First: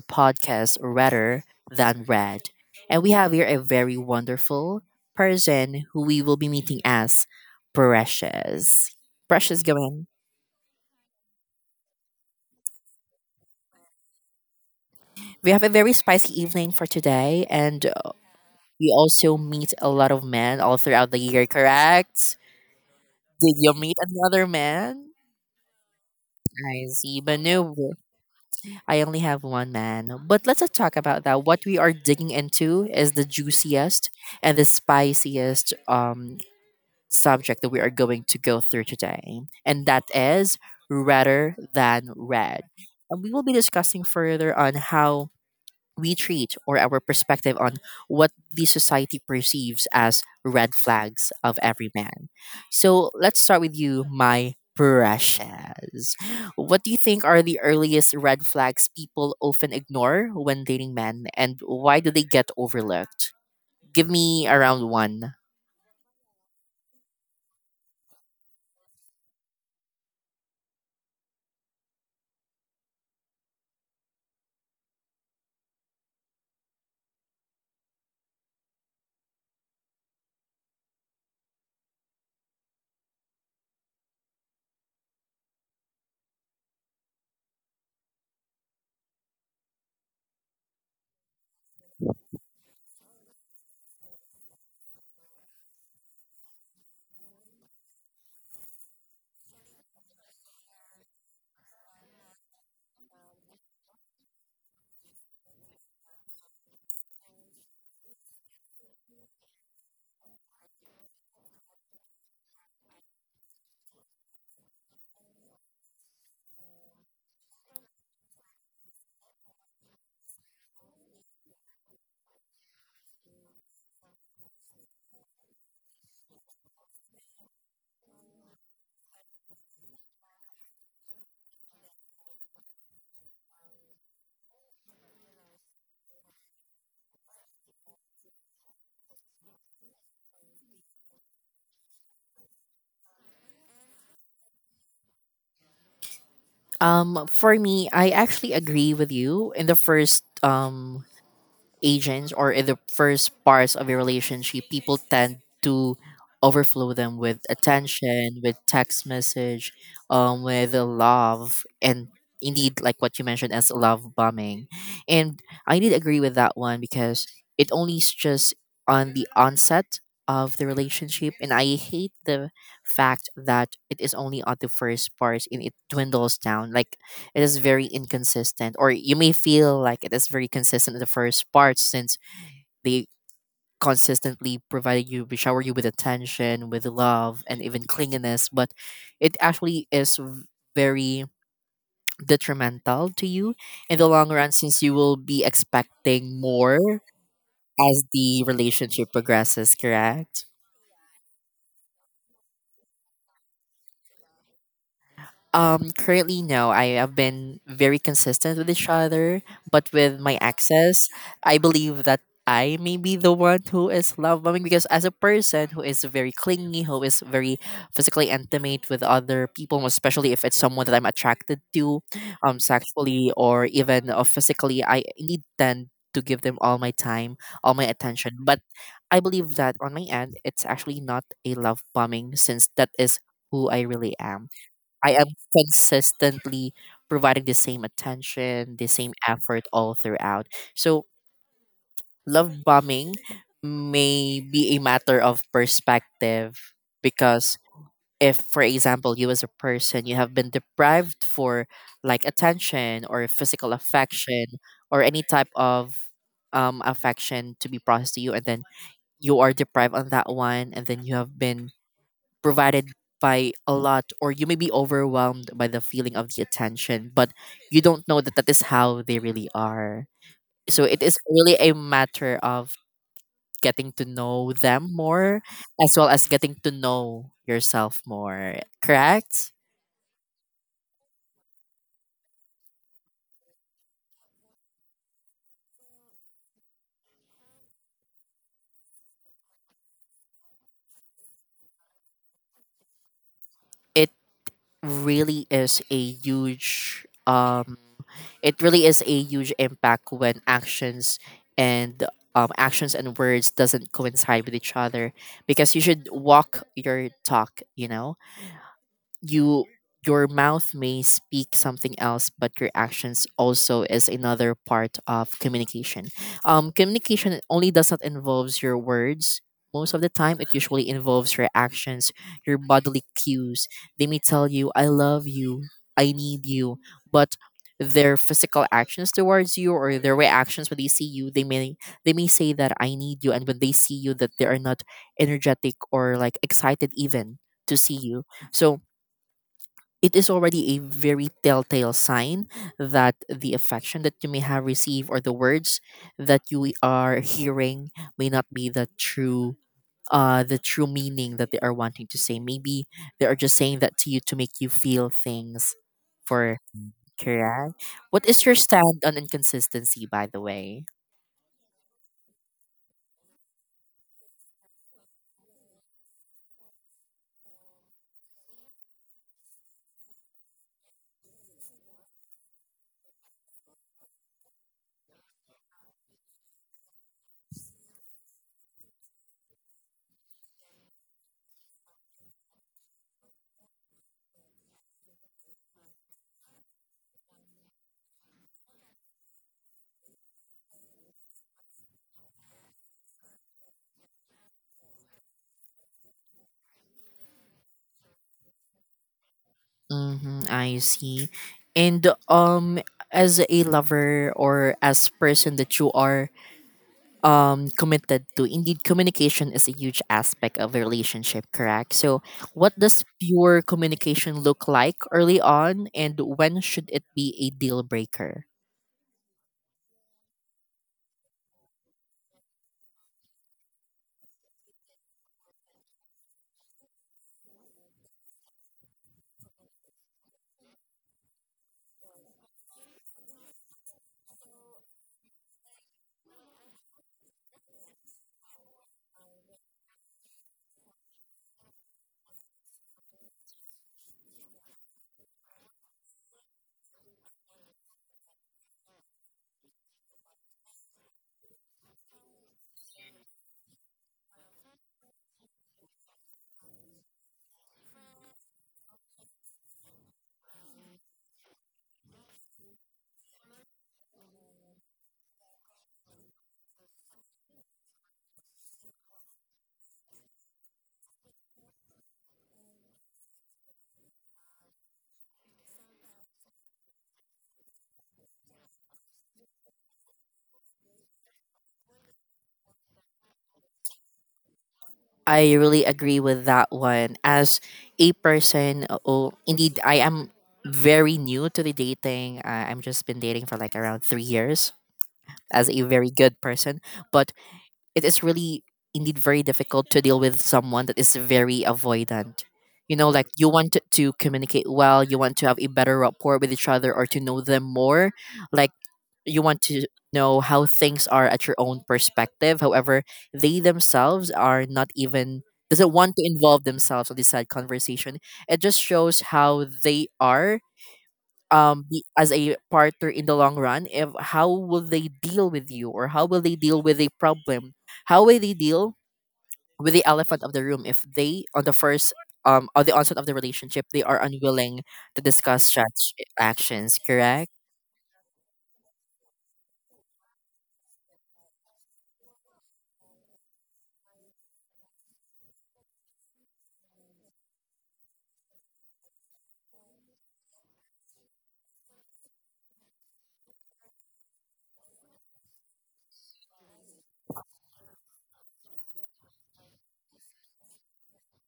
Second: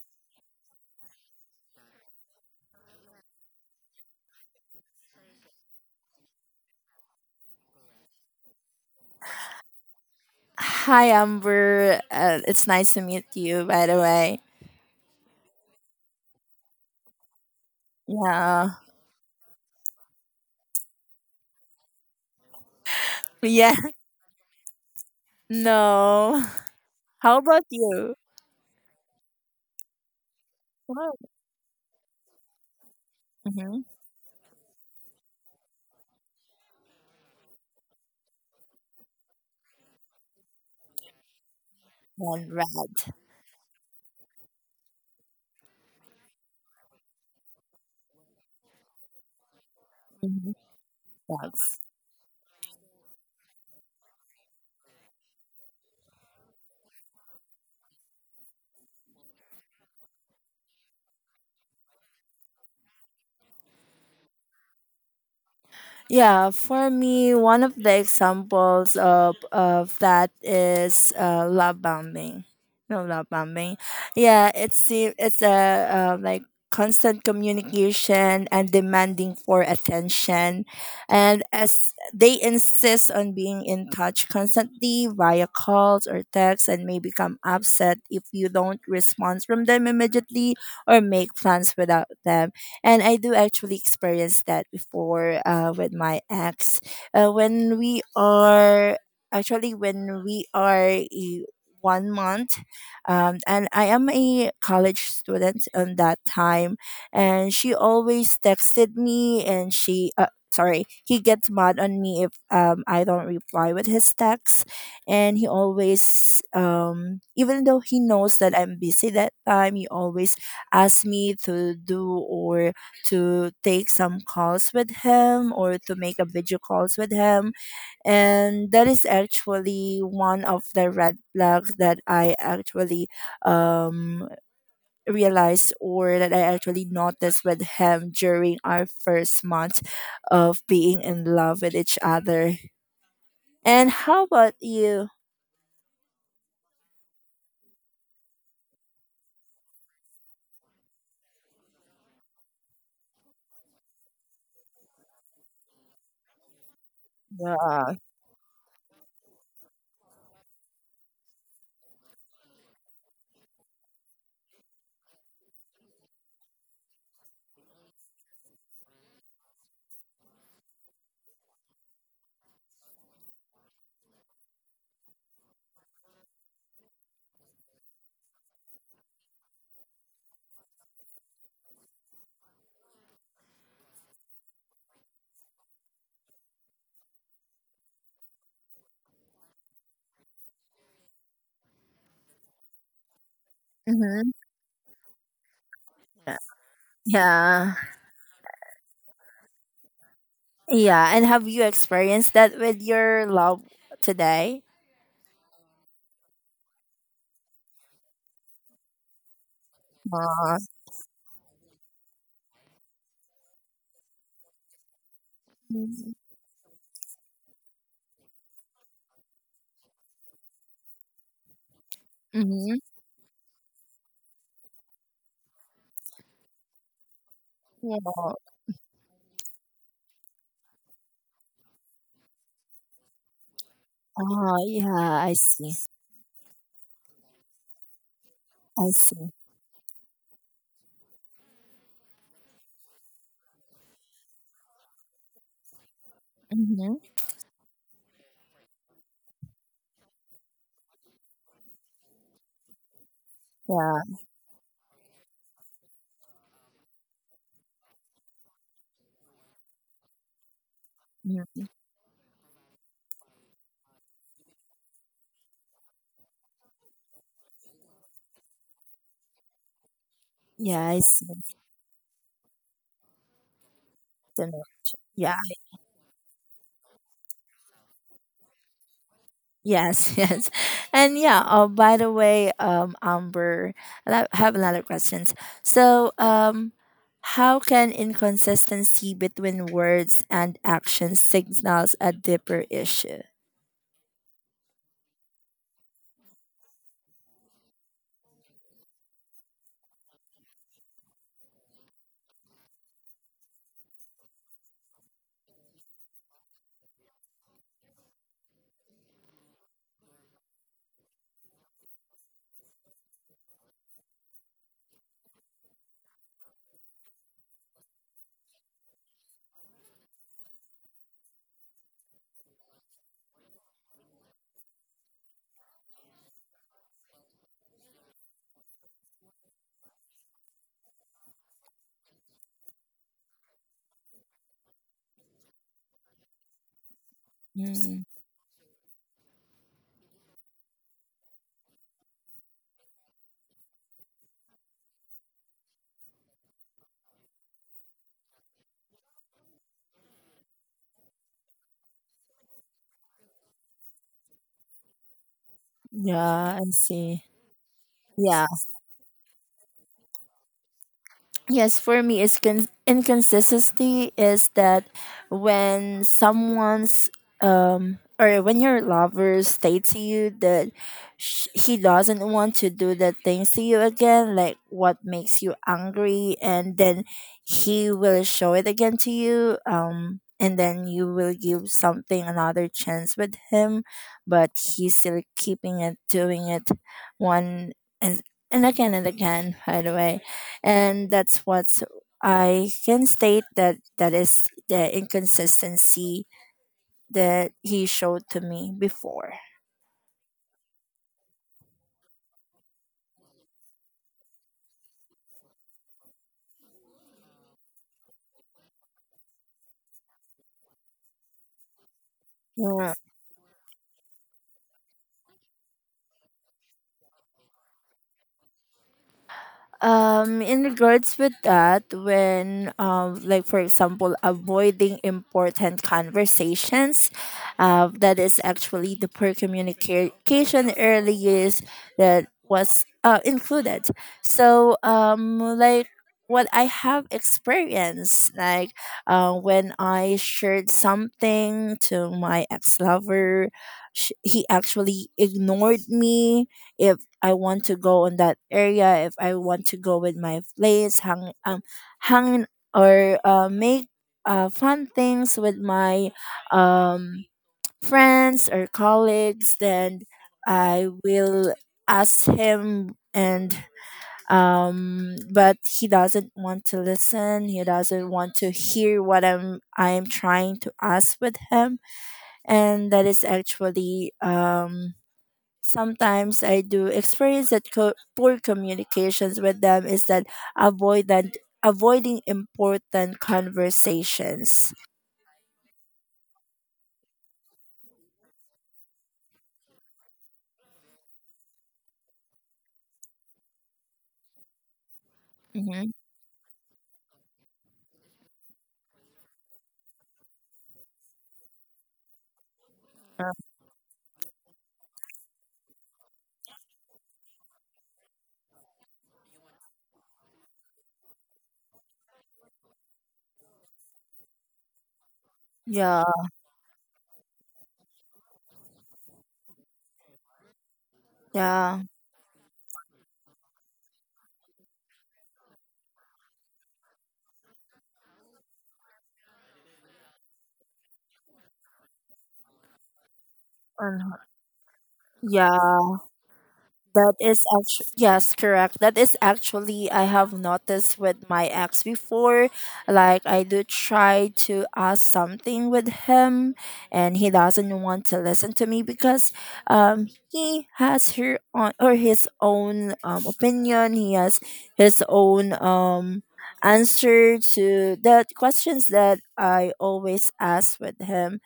podcast, Redder Than Red. And we have here a very wonderful person who we will be meeting as Precious. Precious, go in. Hi, Amber. It's nice to meet you, by the way. We have a very spicy evening for today, and Yeah. we also meet a lot of men all throughout the year, correct? Did you Yeah. meet another man? No. I see, How about Banu. you? I only have one man. But let's not talk Wow. about that. What we are digging into is the hmm juiciest and the spiciest subject that we are going to go through today. And that is redder than And red. red. And we will be discussing further on how we treat or our perspective on what the society perceives as Hmm red flags of Yes. every man. So let's start with you, my precious. What do you think are the earliest red flags people often ignore when dating men, and why do they get overlooked? Give me around one. Yeah, for me, one of the examples of that is love bombing. No love bombing. Yeah, it's a like constant communication and demanding for attention, and as they insist on being in touch constantly via calls or texts, and may become upset if you don't respond from them immediately or make plans without them. And I do actually experience that before, with my ex. Uh, when we are when we are 1 month, and I am a college student on that time, and she always texted me, and she. He gets mad on me if, I don't reply with his texts, and he always, um, even though he knows that I'm busy that time, he always asks me to do or to take some calls with him or to make a video calls with him. And that is actually one of the red flags that I actually, um realized or that I actually noticed with him during our first month of being in love with each other. And how about you? For me, I actually agree with you in the first agents, or in the first parts of a relationship, people tend to overflow them with Yeah. attention, with text message, with the love, and indeed, like what you mentioned as love bombing. And I did agree with that one because it only is just on the onset of the relationship, and I hate the fact that it is only on the first parts and it dwindles down. Like it is very inconsistent, or you may feel like it is very consistent in the first part since they consistently provided you, shower you with attention, with love, and even clinginess. But it actually is very detrimental to you in the Mhm. long run since you will be Yeah, expecting more yeah. as the relationship progresses, correct? Yeah, and have you experienced that with your love today? Currently, no. I have been very consistent with each other, but with my Uh, exes, I believe that I may be the one who is love bombing because as a person who is very clingy, who is very physically intimate with other people, especially if it's someone that I'm attracted to, mm-hmm. sexually or even physically, I need then to give them all my time, all my Yeah. attention. But I believe that on my end, it's actually not a love bombing since that is who I really am. Oh, yeah, I am I see. consistently providing the same attention, the I same see. effort all throughout. So love bombing may be a matter of perspective Mm-hmm. because if for example you as a person, you have been deprived for like attention or physical Yeah. affection or any type of affection to be processed to you, and then you are deprived on that one, and then you have Mm, been provided by a lot, or you may be overwhelmed by the feeling of the attention, but you don't know that that is how they really are. So yeah, I it is see. really a matter of getting to know Then, them yeah. more as well as getting to know yourself more, correct? Yes. Yes. And yeah. Oh, by the way, Amber, have another questions. So, how can inconsistency between words and actions signals a deeper issue? It really is a huge it really is a huge impact when actions and actions and words doesn't coincide with each other, because you should walk your talk, you know. You your mouth may speak something else, but your actions also is another part of communication. Communication only does not involves your words. Most of the time it usually involves your actions, your bodily cues. They may tell you I love you, I need you, but their physical actions towards you or their reactions when they see you, they may say that I need you, and when they see you that they are not energetic or like excited even to see Mm, you. So it is already a very telltale sign that the affection that you may have received or the words that you are hearing may not be the true the true meaning that they are wanting to say. Maybe they are just saying that to you to make you feel things yeah, for, I see. correct? What is Yeah. your stand on inconsistency, by the way? Yes, for me, it's inconsistency is that when someone's, um, or when your lover states to you that, he doesn't want to do the things to you again, like what makes you angry, and then he will show it again to you. And then you will give something another chance with him, but he's still keeping it, doing it one, and and again and again. By the way, and that's what I can state, that that is the inconsistency that he showed to me before. Mm-hmm, I see. And as a lover or as person that you are committed to, indeed communication is a huge aspect of a relationship, correct? So what Yeah. does pure communication look like early on, and when should it be a deal breaker? In regards with that, when, like for example, avoiding important conversations, that is actually the poor communication early years that was included. So, like what I have experienced, like, when I shared something to my ex lover, he actually ignored me. If I want to go on that area, if I want to go with my place, hanging or, make fun things with my, um, friends or colleagues, then I will ask him. And, um, but he doesn't want to listen, he doesn't want to hear what I'm trying to ask with him. And that is actually, um, sometimes I do experience that poor communications with them is that avoidant avoiding important conversations. I really agree with that one. As a person, oh indeed I am very new to the dating. I'm just been dating for like around 3 years as a Hmm very good person, but it is really indeed very difficult to deal with someone that is very avoidant. You know, like you want to communicate well, you want to have a better rapport with each other or to know them more. Like you want to know how things are at your own perspective. However, they themselves are not even doesn't Yeah, want to involve themselves on this side conversation. It just shows how they are, yeah, as a partner in the long run, if how will they deal with you or how will they deal with a problem, how will they deal with the elephant of the room, if they on the first on the onset of the relationship they and- are unwilling to discuss yeah. Actions, That is correct? actually, yes, correct. That is actually, I have noticed with my ex before. Like, I do try to ask something with him, and he doesn't want to listen to me because, he has her on or his own, opinion. He has his own, answer to the questions that I always ask with him.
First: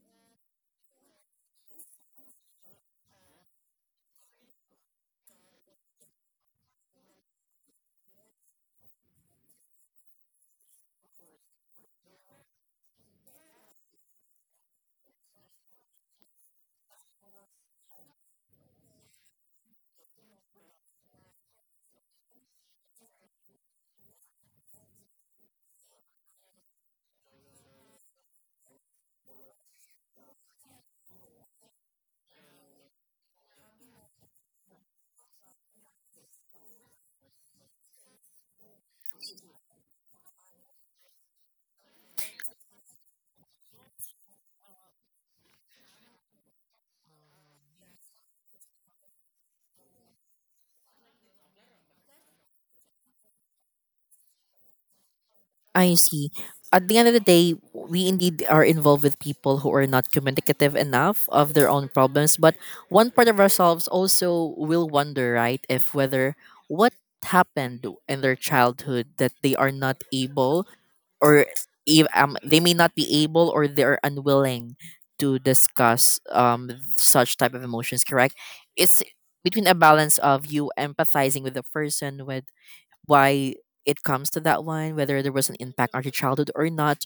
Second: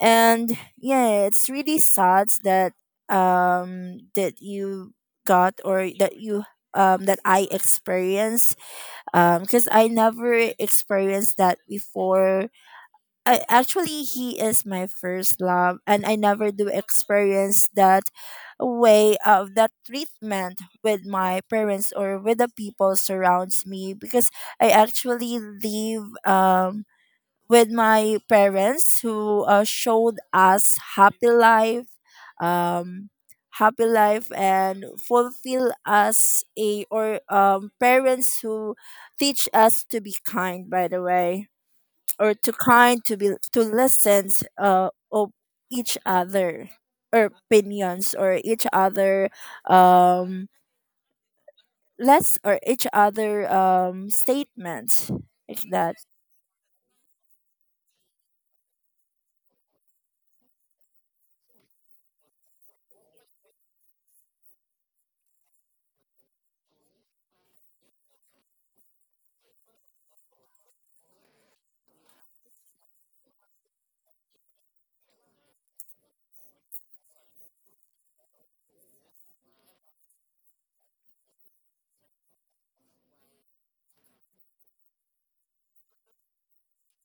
And yeah, it's really sad that, um, that you got or that you, um, that I experienced, um, because I never experienced that before. I, actually he is my first love, and I never do experience that way of that treatment with my parents or with the people surrounds me, because I actually leave, um, with my parents who, showed us um happy life and fulfill us a, or, um, parents who teach us to be kind, by the way, or to kind to be to listen, uh, of each other, or opinions or each other, um, less or each other, um, statements like I that. see. At the end of the day, we indeed are involved with people who are not communicative enough of their own problems. But one part of ourselves also will wonder, right, if whether what happened in their childhood that they are not able, or if, they may not be able or they are unwilling to discuss such type of emotions, correct? It's between a balance of you empathizing with the person with why it comes to that one, whether there was an impact on your childhood or not,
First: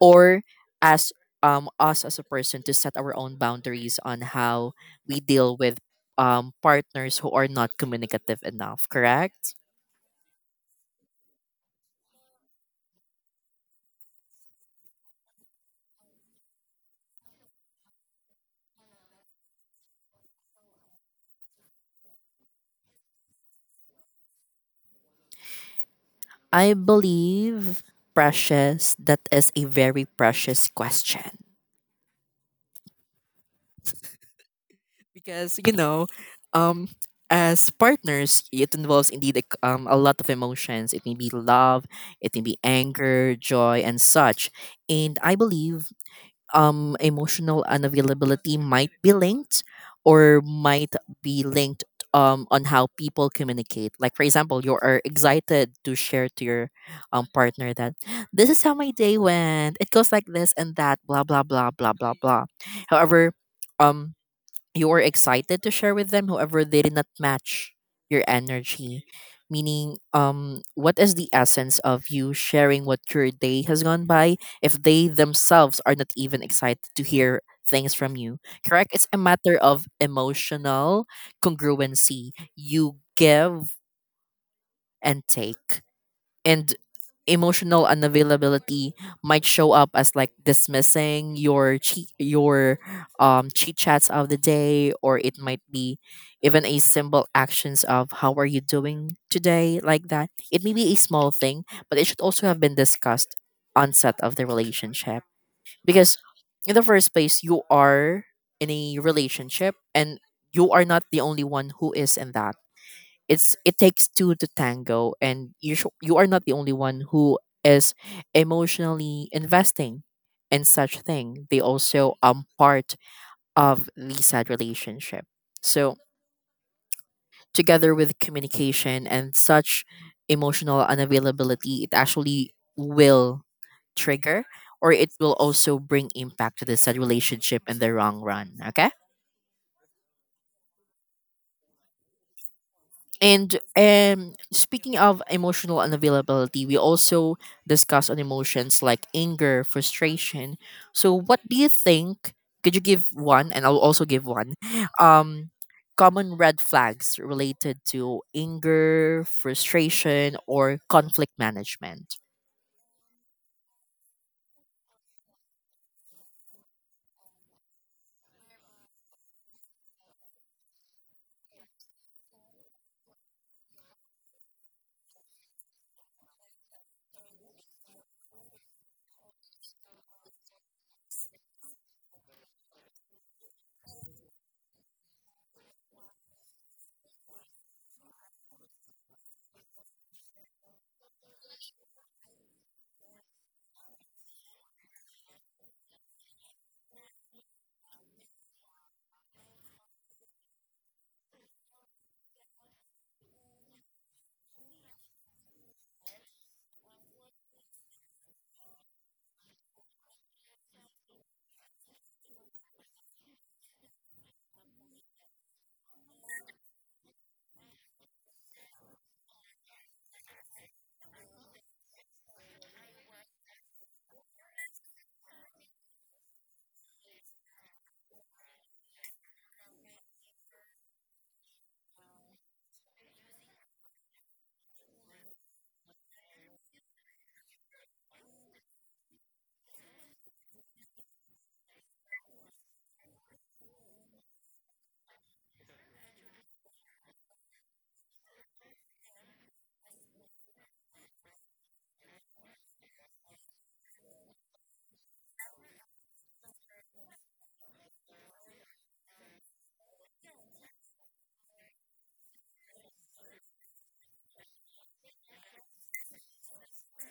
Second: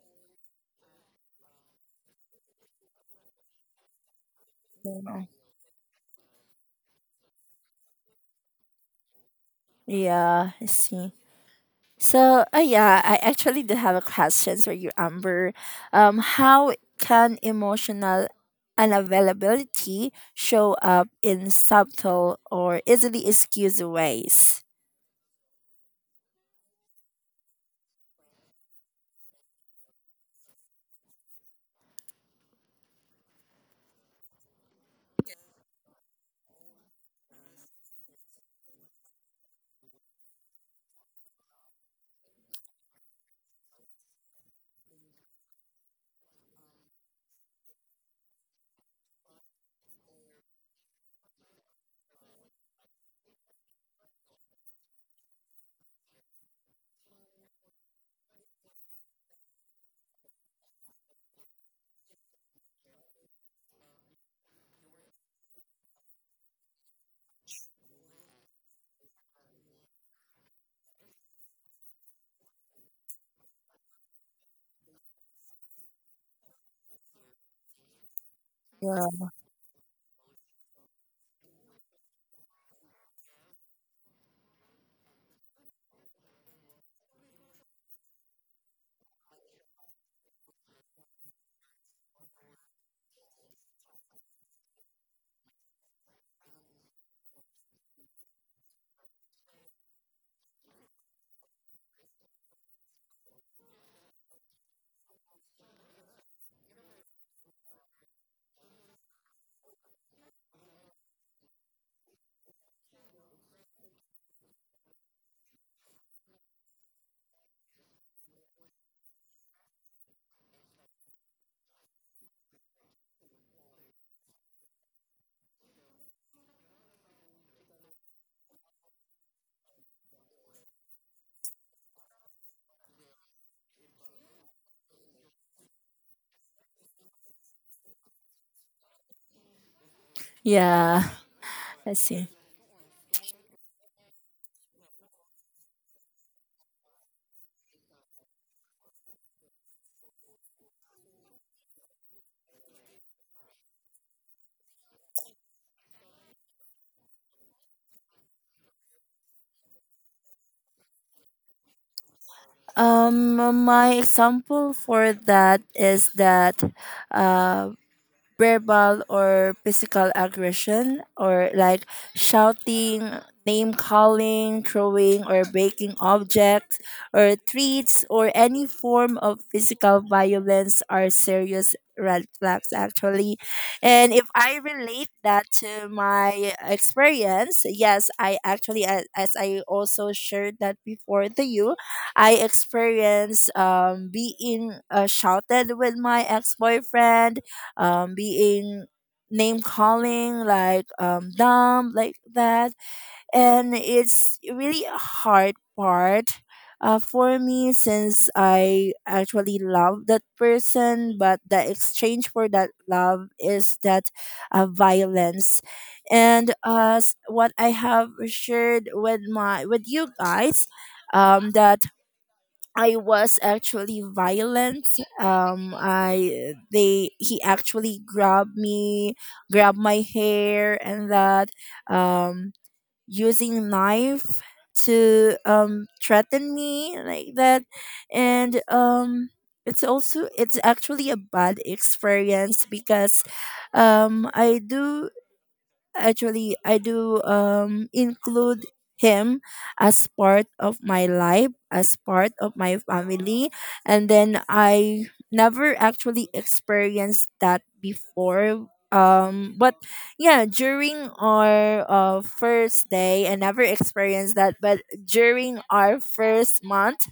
or as us as a person to set our own boundaries on how we deal with partners who are not communicative enough, correct? Yeah, I see. So, yeah, I actually do have a question for you, Amber. How can emotional unavailability show up in subtle or easily excused ways? I believe, Precious, that is a very precious question. Because you know, um as partners it involves indeed like, a lot of emotions. It may be love, it may be anger, joy, and such. And I believe emotional unavailability might be linked, or might be linked, on how people communicate. Like for example, you are excited to share to your partner that this is how my day went, it goes like this and that, blah blah blah blah blah blah. However, um you were excited to share with them, however they did not match your energy. Meaning what is the essence of you sharing what your day has gone by if they themselves are not even excited to hear things from you, correct? Yeah. It's a matter of emotional congruency. You give and take. And emotional unavailability might show up as like dismissing your cheat chats of the day, or it might be even a simple actions of how are you doing today, like that. It may be a small thing, but it should also have been discussed onset of the relationship, because in the first place you are in a relationship, and you are not the only one who is in that. It takes two to tango, and you are not the only one who is emotionally investing in such thing. They also part of the sad relationship. So together with communication and such, emotional unavailability, it actually will trigger, or it will also bring impact to the said relationship in the long run, okay. Yeah, I see. And speaking of emotional unavailability, we also discuss on emotions like anger, frustration. So, what do you think? Could you give one, and I'll also give one. Um, common red flags related to anger, frustration, or conflict management. Um, my example for that is that, uh, verbal or physical aggression, or like shouting, name calling, throwing or breaking objects or treats, or any form of physical violence are serious red flags actually. And if I relate that to my experience, yes, as I also shared that before to you, I experienced, um, being, shouted with my ex-boyfriend, being name calling, like, dumb, like that. And it's really a hard part, for me, since I actually love that person, but the exchange for that love is that, violence. And what I have shared with my with you guys, that I was actually violent. I they he actually grabbed me, grabbed my hair, and that, um, using knife to, threaten me like that. And, it's also, it's actually a bad experience, because, I do actually, I do, um, include him as part of my life, as part of my family, and then I never actually experienced that before. But yeah, during our, first day, I never experienced that. But during our first month,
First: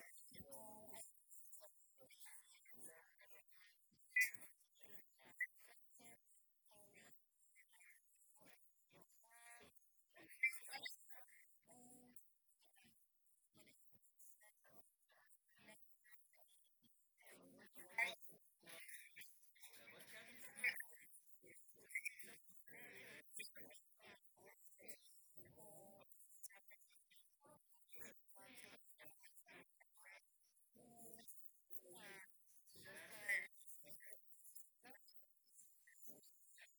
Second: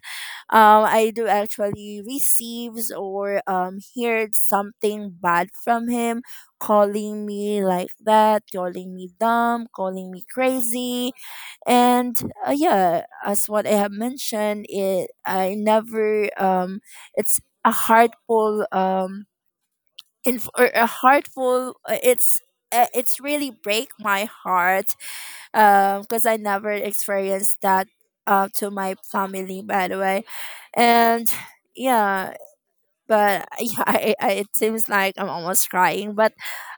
I do actually receives or, um, heard something bad from him, calling me like that, calling me dumb, calling me crazy. And yeah, as what I have mentioned, it I never, um, it's a heartful, um, or a heartful, it's, it's really break my heart, because I never experienced that, to my family, by the way. And yeah, but yeah, it seems like I'm almost crying. But,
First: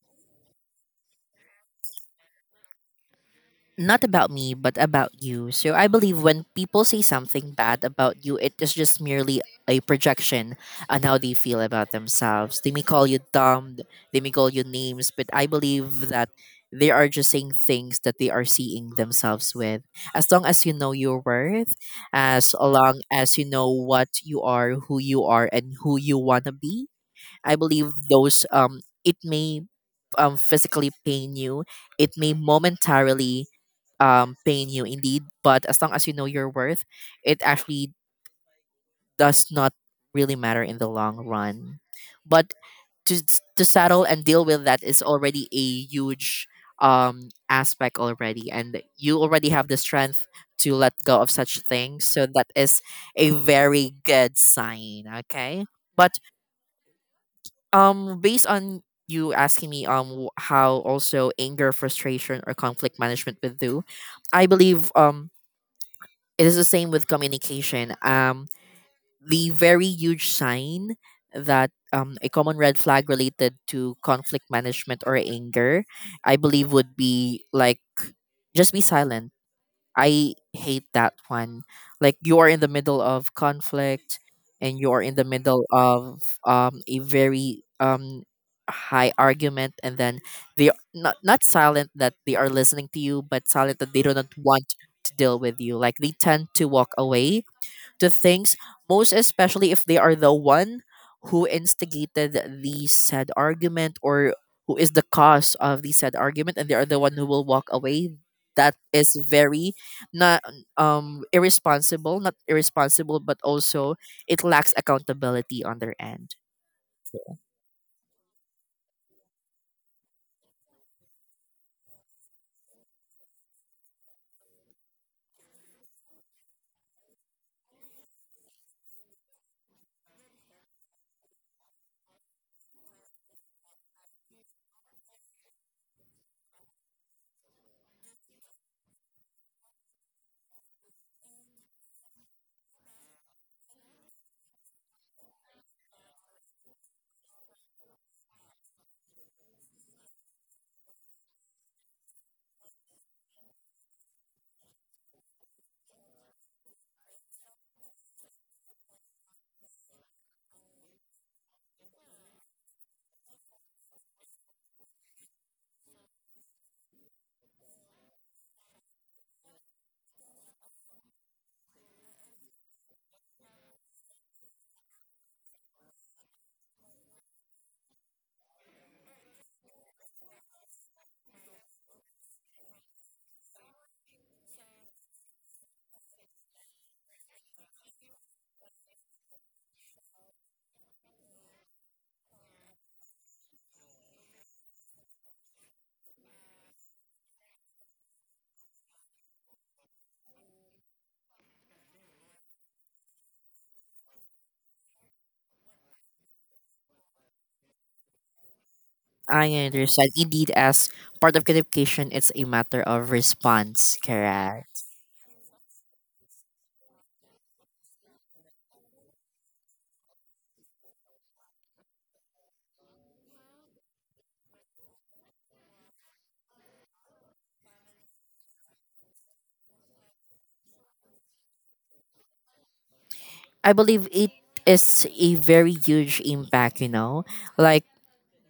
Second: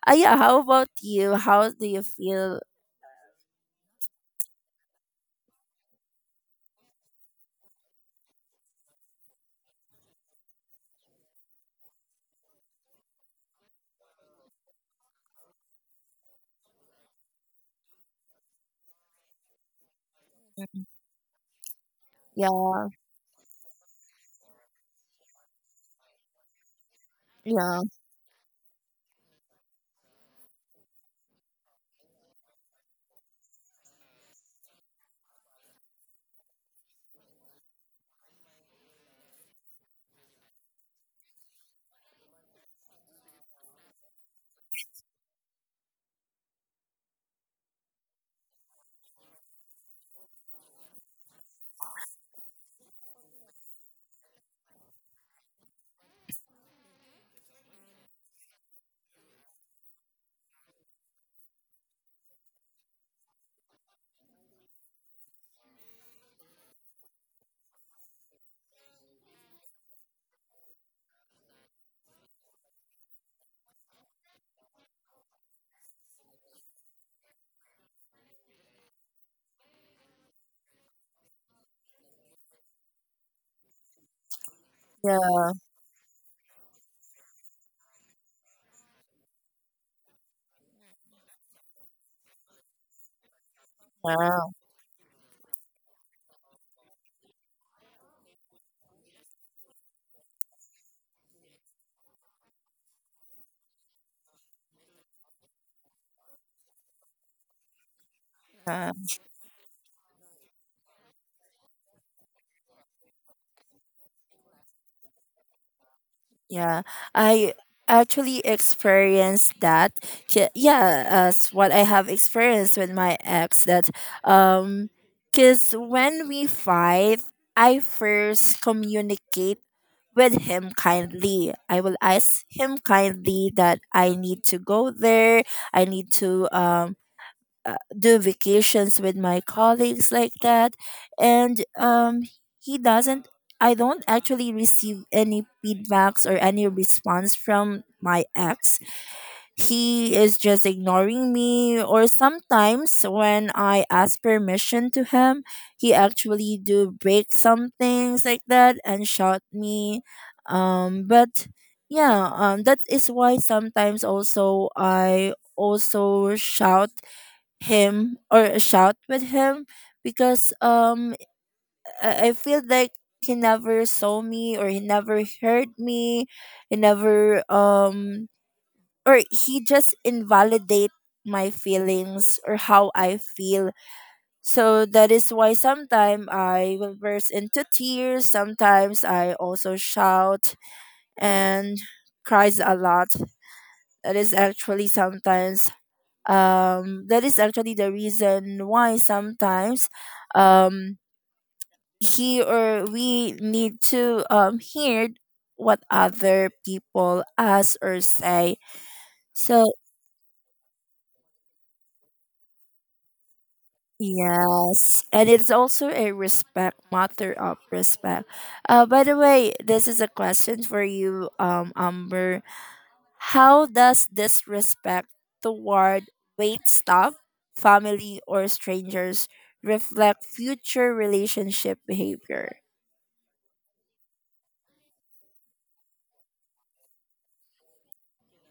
yeah, how about you? How do you feel? Not about me, but about you. So I believe when people say something bad about you, it is just merely a projection on how they feel about themselves. They may call you dumb, they may call you names, but I believe that they are just saying things that they are seeing themselves with. As long as you know your worth, Yeah, as long as you know what you are, who you are, and who you want to be, I yeah, believe those it may physically pain you, it may momentarily pain you indeed, but as long as you know your worth, it actually does not really matter in the long run. But to settle and deal with that is already a huge aspect already, and you already have the strength to let go of such things, so that is a very good sign, okay. But based on you asking me how also anger, frustration, or conflict management would do, I believe it is the same with communication. The very huge sign that, a common red flag related to conflict management or anger, I believe, would be like just be silent. I hate that one. Like you are in the middle of conflict, and you are in the yeah. middle of a very high argument, and then they are not silent that they are listening to you, but silent that they do not want to deal with you. Like they tend to walk away to things, most especially if they are the one who instigated the said argument, or who is the cause of the said argument, and they are the one who will walk away. That Yeah. is very not irresponsible, not irresponsible, but also it lacks accountability on their end. Yeah, I actually experienced that. Yeah, as what I have experienced with my ex that, um, cuz when we fight, I first communicate with him kindly. I will ask him kindly that I need to go there. I need to um, do vacations with my colleagues like that. And, um, he doesn't, I don't actually receive any feedbacks or any response from my ex. He is just ignoring me, or sometimes when I ask permission to him, he actually do break some things like that and shout me. Um, but yeah, um, that is why sometimes also I also shout him or shout with him, because, um, I feel like he never saw me, or he never heard me, he never, um, or he just invalidate my feelings or how I feel. So that is why sometimes I will burst into tears, sometimes I also shout and cries a lot. That is actually sometimes, um, that is actually the reason why sometimes, um, he or we need to, um, hear what other people ask or say. I So understand. Indeed, as part of communication, it's a matter of response, correct? yes, and it's also a respect, matter of respect. Uh, by the way, this is a question for you, um, Amber. How does disrespect toward wait staff, family, or strangers reflect future relationship behavior? I believe it is a very huge impact, you know? Like,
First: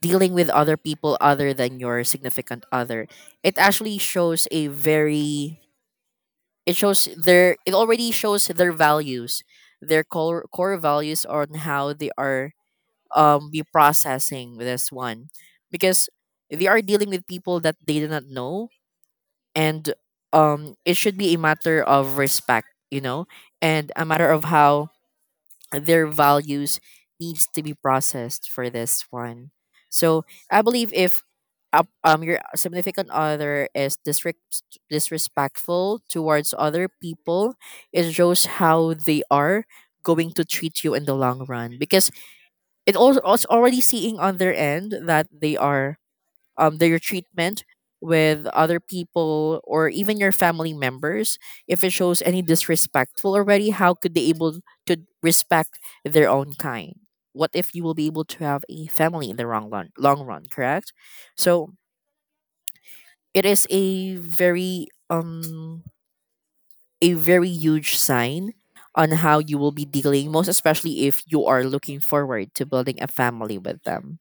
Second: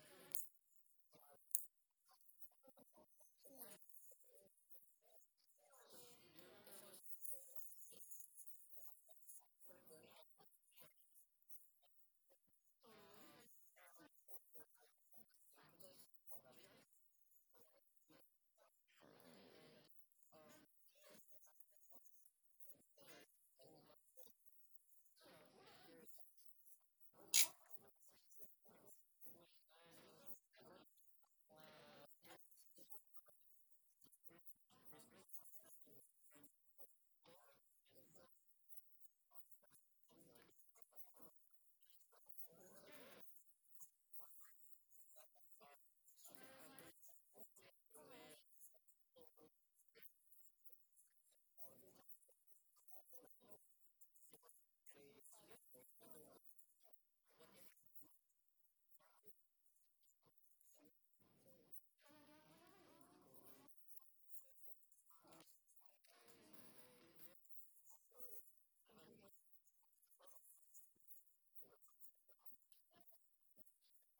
dealing with other people other than your significant other, it actually shows a very it shows their it already shows their values, their core values on how they are be processing this one, because they are dealing with people that they do not know. And it should be a matter of respect, and a matter of how their values needs to be processed for this one. So I believe if your significant other is disrespectful towards other people, it shows how they are going to treat you in the long run, because it's already seeing on their end that they are, their treatment with other people or even your family members, if it shows any disrespectful already, how could they able to respect their own kind? What if you will be able to have a family in the long run, long run, correct? So it is a very huge sign on how you will be dealing, most especially if you are looking forward to building a family with them.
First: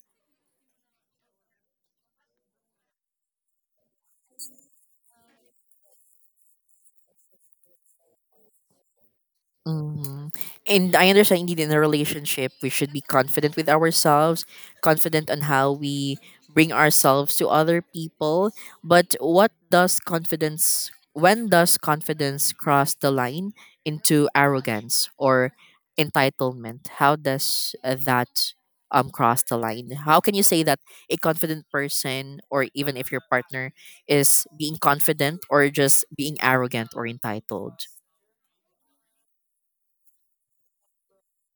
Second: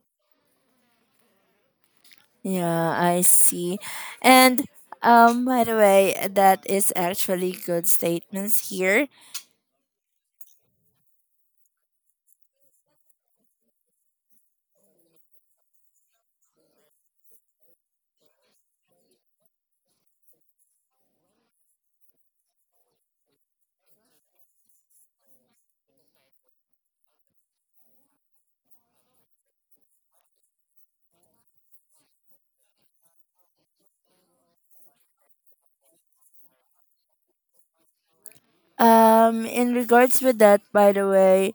Yeah, I see. And, by the way, that is actually good statements here. Hmm. And I understand indeed in a relationship, we should be confident with ourselves, confident on how we bring ourselves to other people. But what does confidence, when does confidence cross the line into arrogance or entitlement? How does that, cross the line? How can you say that a confident person, or even if your partner, is being confident or just being arrogant or entitled? In regards with that, by the way,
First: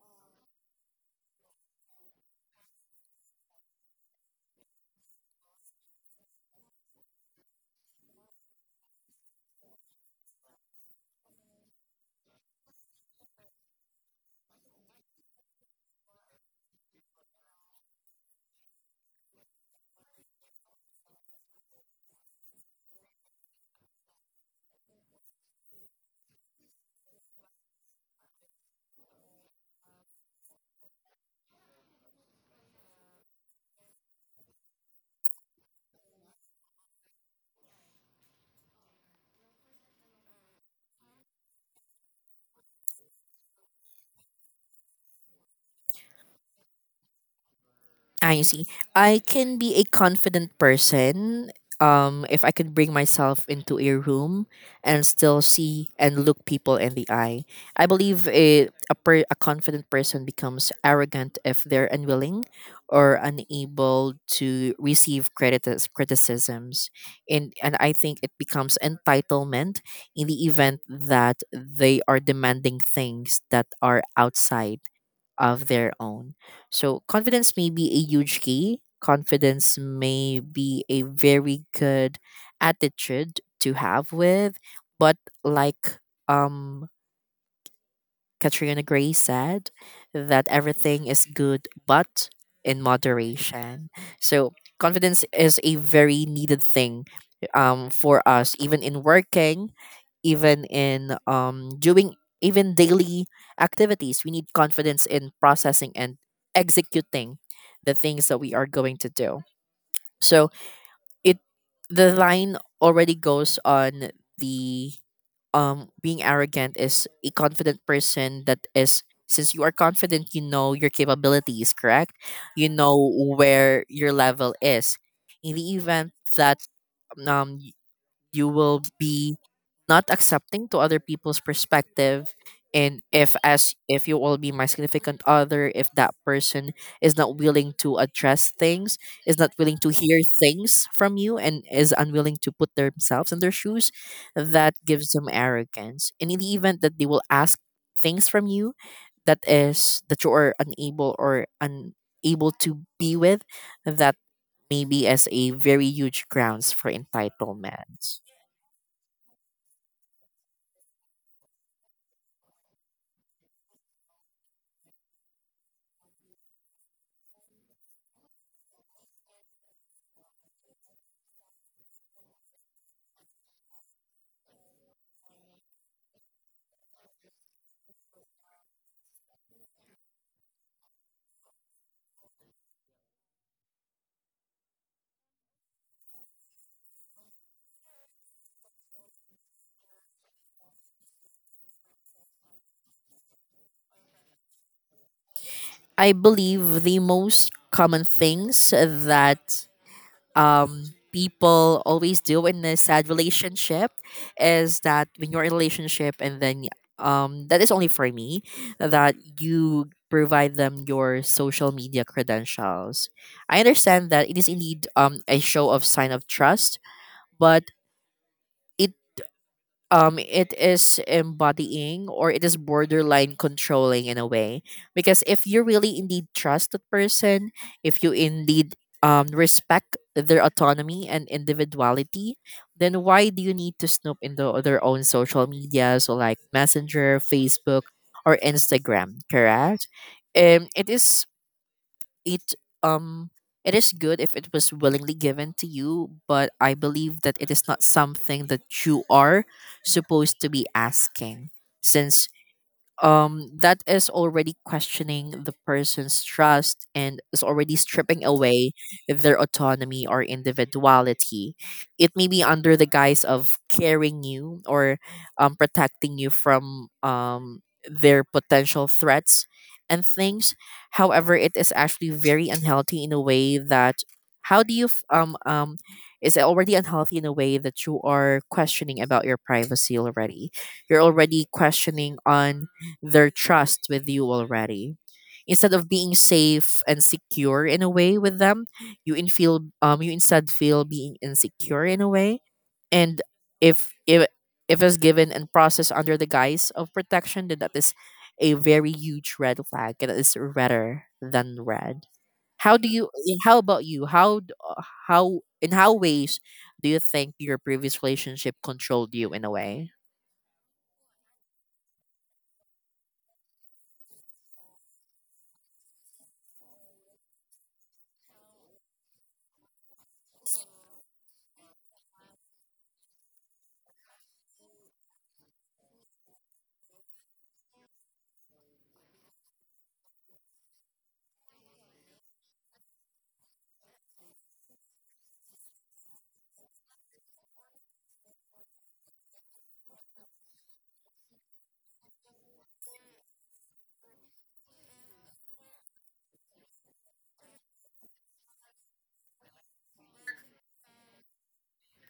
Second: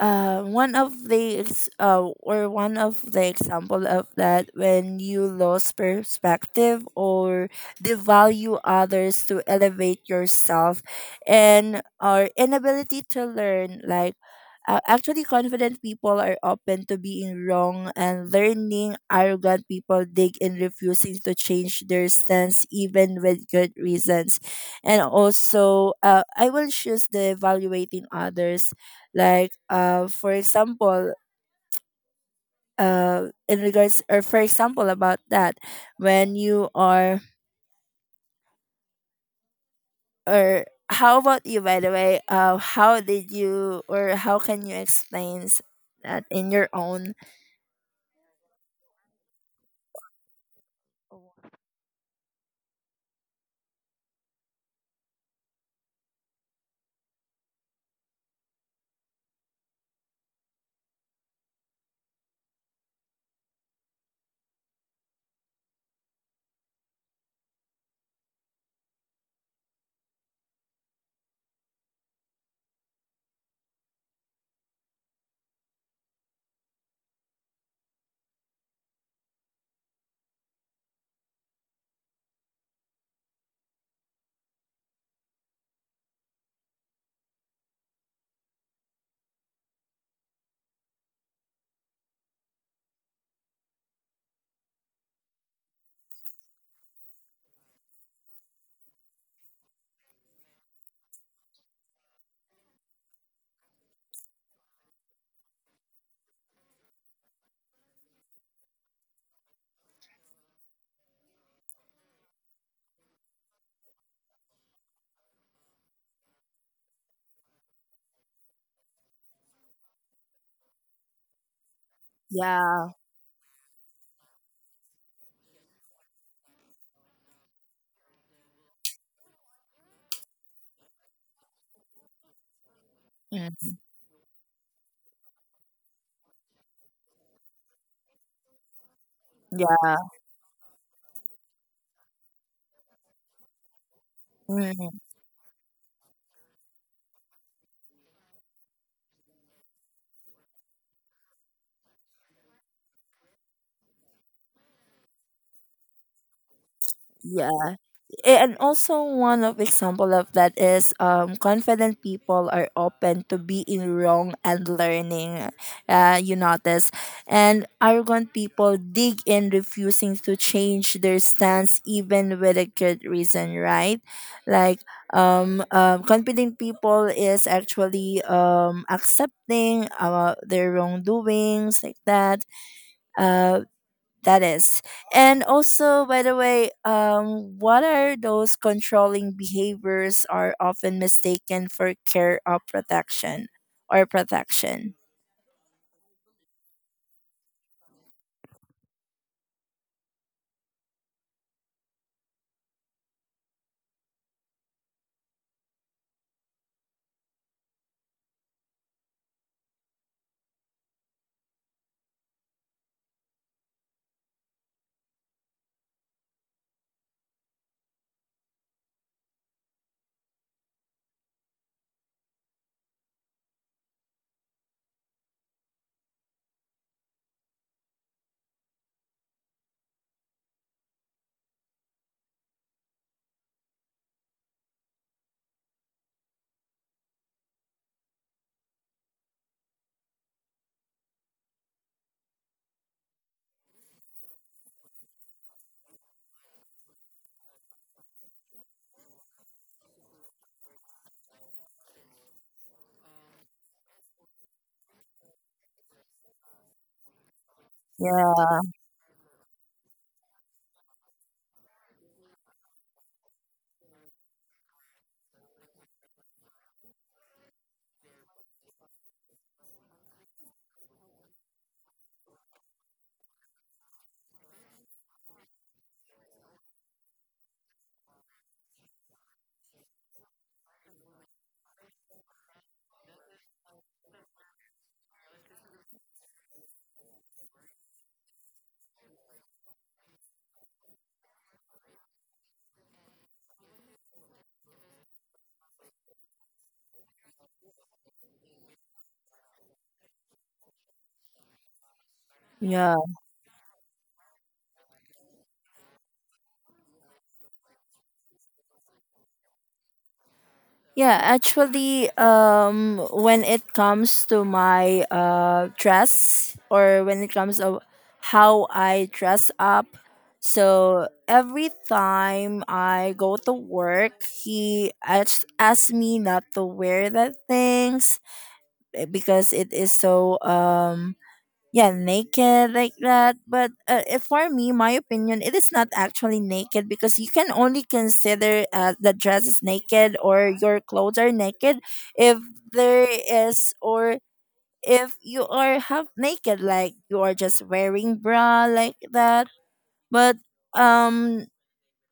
uh, one of the ex- or one of the example of that, when you lose perspective or devalue others to elevate yourself and our inability to learn, like, actually confident people are open to being wrong and learning, arrogant people dig in refusing to change their stance even with good reasons. And also, I will choose the evaluating others, like, for example, in regards or for example about that, when you are, or how about you, by the way, how did you, or how can you explain, that in your own? I see. I can be a confident person if I can bring myself into a room and still see and look people in the eye. I believe a confident person becomes arrogant if they're unwilling or unable to receive criticisms. And I think it becomes entitlement in the event that they are demanding things that are outside of their own. So confidence may be a huge key. Confidence may be a very good attitude to have with, but, like, um Katrina Gray said, that everything is good, but in moderation. So confidence is a very needed thing, for us, even in working, even in doing, even daily activities. We need confidence in processing and executing the things that we are going to do. So it the line already goes on, the being arrogant, is a confident person, that is, since you are confident, you know your capabilities, correct? You Yeah. know where your level is. In the event that um y- you will be not accepting to other people's perspective, and if, Mm, as if you will be my significant other, if that person is not willing to address things, is not willing to yeah. hear things from you, and is unwilling to put themselves in their shoes, that Mm, gives them arrogance. And in the event that they will ask things from you that is that you are unable or unable to be with, that maybe as a very huge grounds for yeah. entitlement. And also one of example of that is, confident people are open to being wrong and learning, you notice. And arrogant people dig in refusing to change their stance even with a good reason, right? Like, confident people is actually, um, accepting, their wrongdoings, like that, uh, that is. And also, by the way, what are those controlling behaviors are often mistaken for care or protection or protection? I believe the most common things that, people always do in a sad relationship, is that when you're in a relationship and then, that is only for me, that you provide them your social media credentials. I understand that it is indeed a show of sign of trust, but it it is embodying, or it is borderline controlling in a way, because if you really indeed trust that person, if you indeed respect their autonomy and individuality, then why do you need to snoop into their own social media, so like Messenger, Facebook, or Instagram, correct? um it is it um it is good if it was willingly given to you, but I believe that it is not something that you are supposed to be asking, since, that is already questioning the person's trust and is already stripping Yeah. away their autonomy or individuality. It may be under the guise of caring you, or protecting you from, their potential threats and things. However, it is actually very unhealthy in a way that how do you f- is already unhealthy in a way, that you are questioning about your privacy already. You're already questioning on their trust with you already. Instead of being safe and secure in a way with them, you in feel you instead feel being insecure in a way. And if if if it's given and processed under the guise of protection, then that is a very huge red flag, and it is redder than red. How do Yeah. you how about you? How in how ways do you think your previous relationship controlled you in a way? Yeah, actually, when it comes to my dress or when it comes to how I dress up. So every time I go to work, he asks me not to wear that things, because it is so yeah, naked like that. But if, for me, my opinion, it is not actually naked, because you can only consider the dress is naked or your clothes are naked if there is, or if you are half naked, like you are just wearing bra like that. But um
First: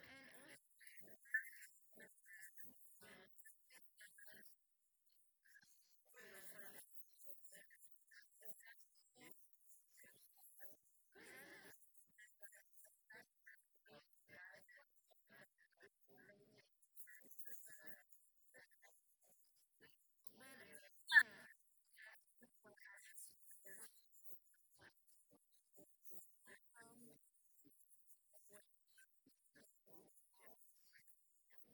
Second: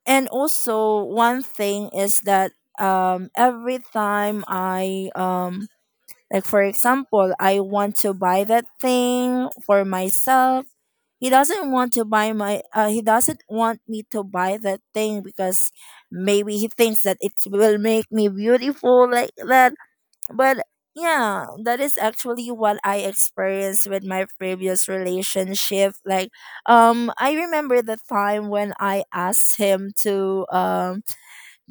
and also, one thing is that every time I like, for example, I want to buy that thing for myself, he doesn't want me to buy that thing, because maybe he thinks that it will make me beautiful like that. But yeah, that is actually what I experienced with my previous relationship. Like, I remember the time when I asked him to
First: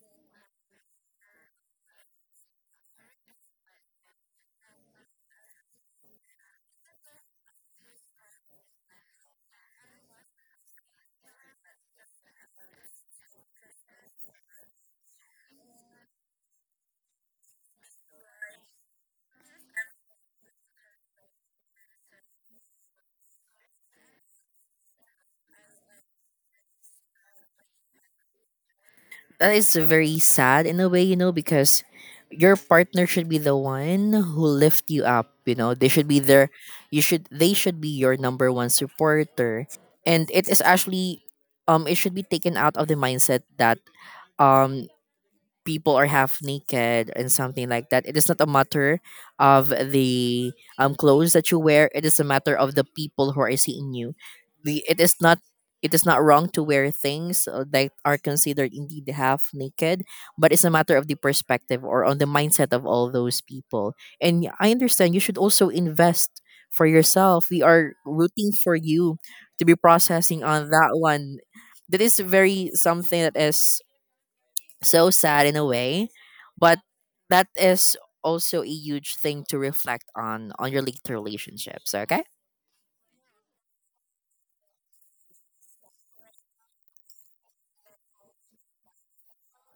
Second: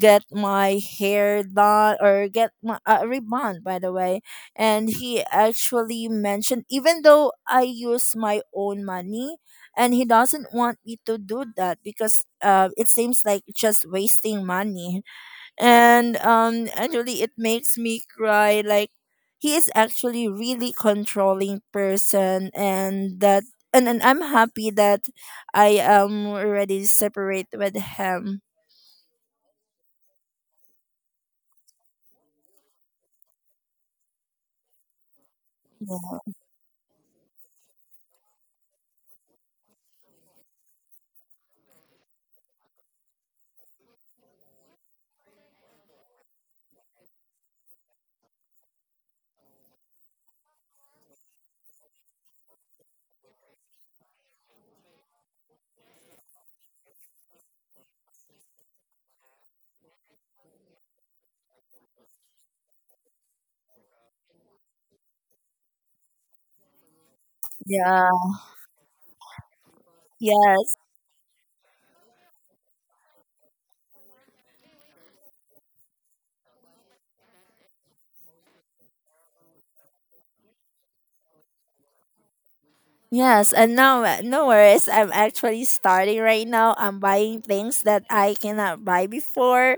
get my hair done or get my a rebond, by the way. And he actually mentioned, even though I use my own money, and he doesn't want me to do that, because it seems like just wasting money. And actually it makes me cry. Like, he is actually really controlling person, and that, and I'm happy that I am already separate with him. That is very sad in a way, you know, because your partner should be the one who lift you up. They should be there. You should they should be your number one supporter. And it is actually It should be taken out of the mindset that um people are half naked and something like that. It is not a matter of the clothes that you wear. It is a matter of the people who are seeing you. The It is not wrong to wear things, that are considered indeed half naked, but it's a matter of the perspective or on the mindset of all those people. And I understand you should also invest for yourself. We are Yeah. rooting for you to be processing on Yes, that one. That is very something that is so sad in a way, but that is also a huge thing to reflect on your later relationships, okay. yes, and no, no worries. I'm actually starting right now. I'm buying things that I cannot buy before,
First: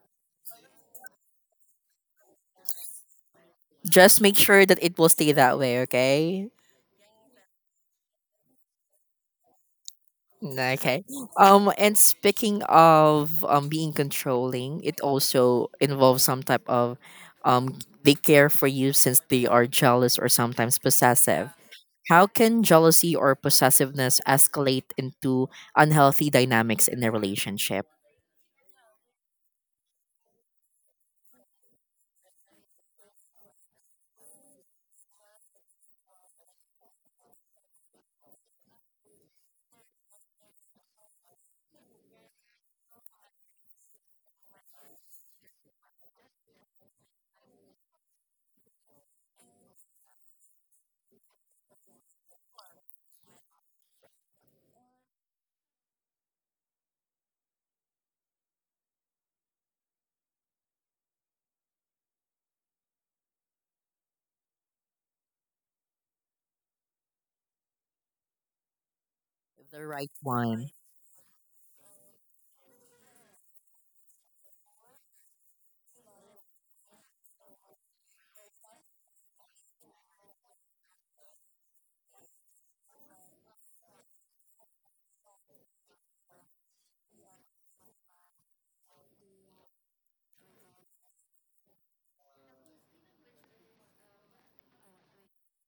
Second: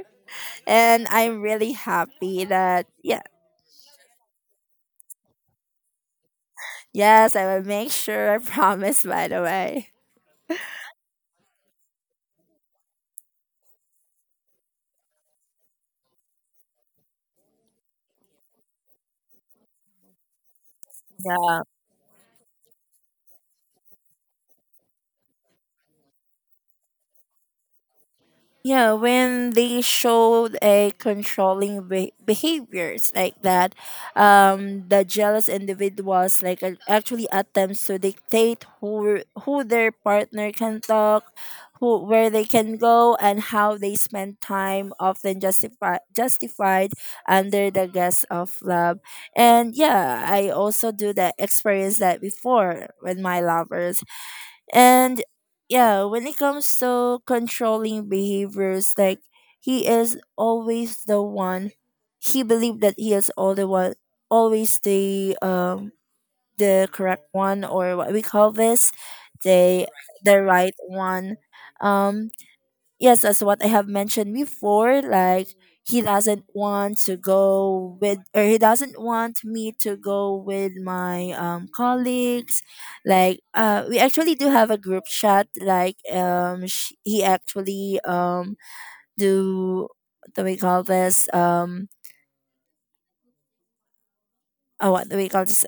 and I'm really happy that. Yeah, Just make sure that it will stay that way, okay. yes, I will make sure. I promise. By the way, Okay. And speaking of being controlling, it also involves some type of, um they care for you since they are jealous or sometimes possessive. yeah. How can jealousy or possessiveness escalate into unhealthy dynamics in a relationship? Yeah, when they showed a controlling behaviors like that, the jealous individuals, like, actually attempts to dictate who their partner can talk, who, where they can go, and how they spend time, often justify justified under the guise of love. And yeah, I also do that experience that before with my lovers. And yeah, when it comes to controlling behaviors, like, he is always the one. He believed that he is all the one, always the correct one, or what we call this, The the right the one. right one. Um, yes, as what I have mentioned before, like, he doesn't want me to go with my colleagues. Like, we actually do have a group chat, like, he actually do, what do we call this, oh, what do we call this,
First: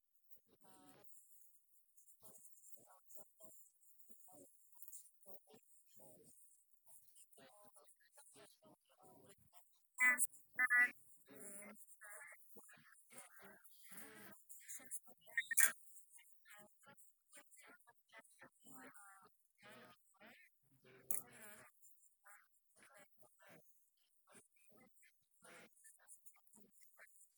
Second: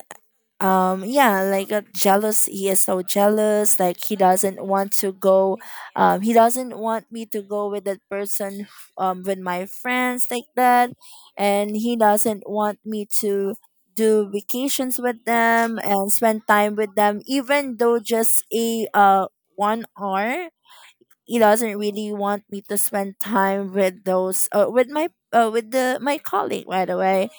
yeah, like, jealous he is so jealous. Like, he doesn't want me to go with that person, with my friends, like that. And he doesn't want me to do vacations with them and spend time with them, even though just a 1 hour. He doesn't really want me to spend time with those, with the my colleague, by the way.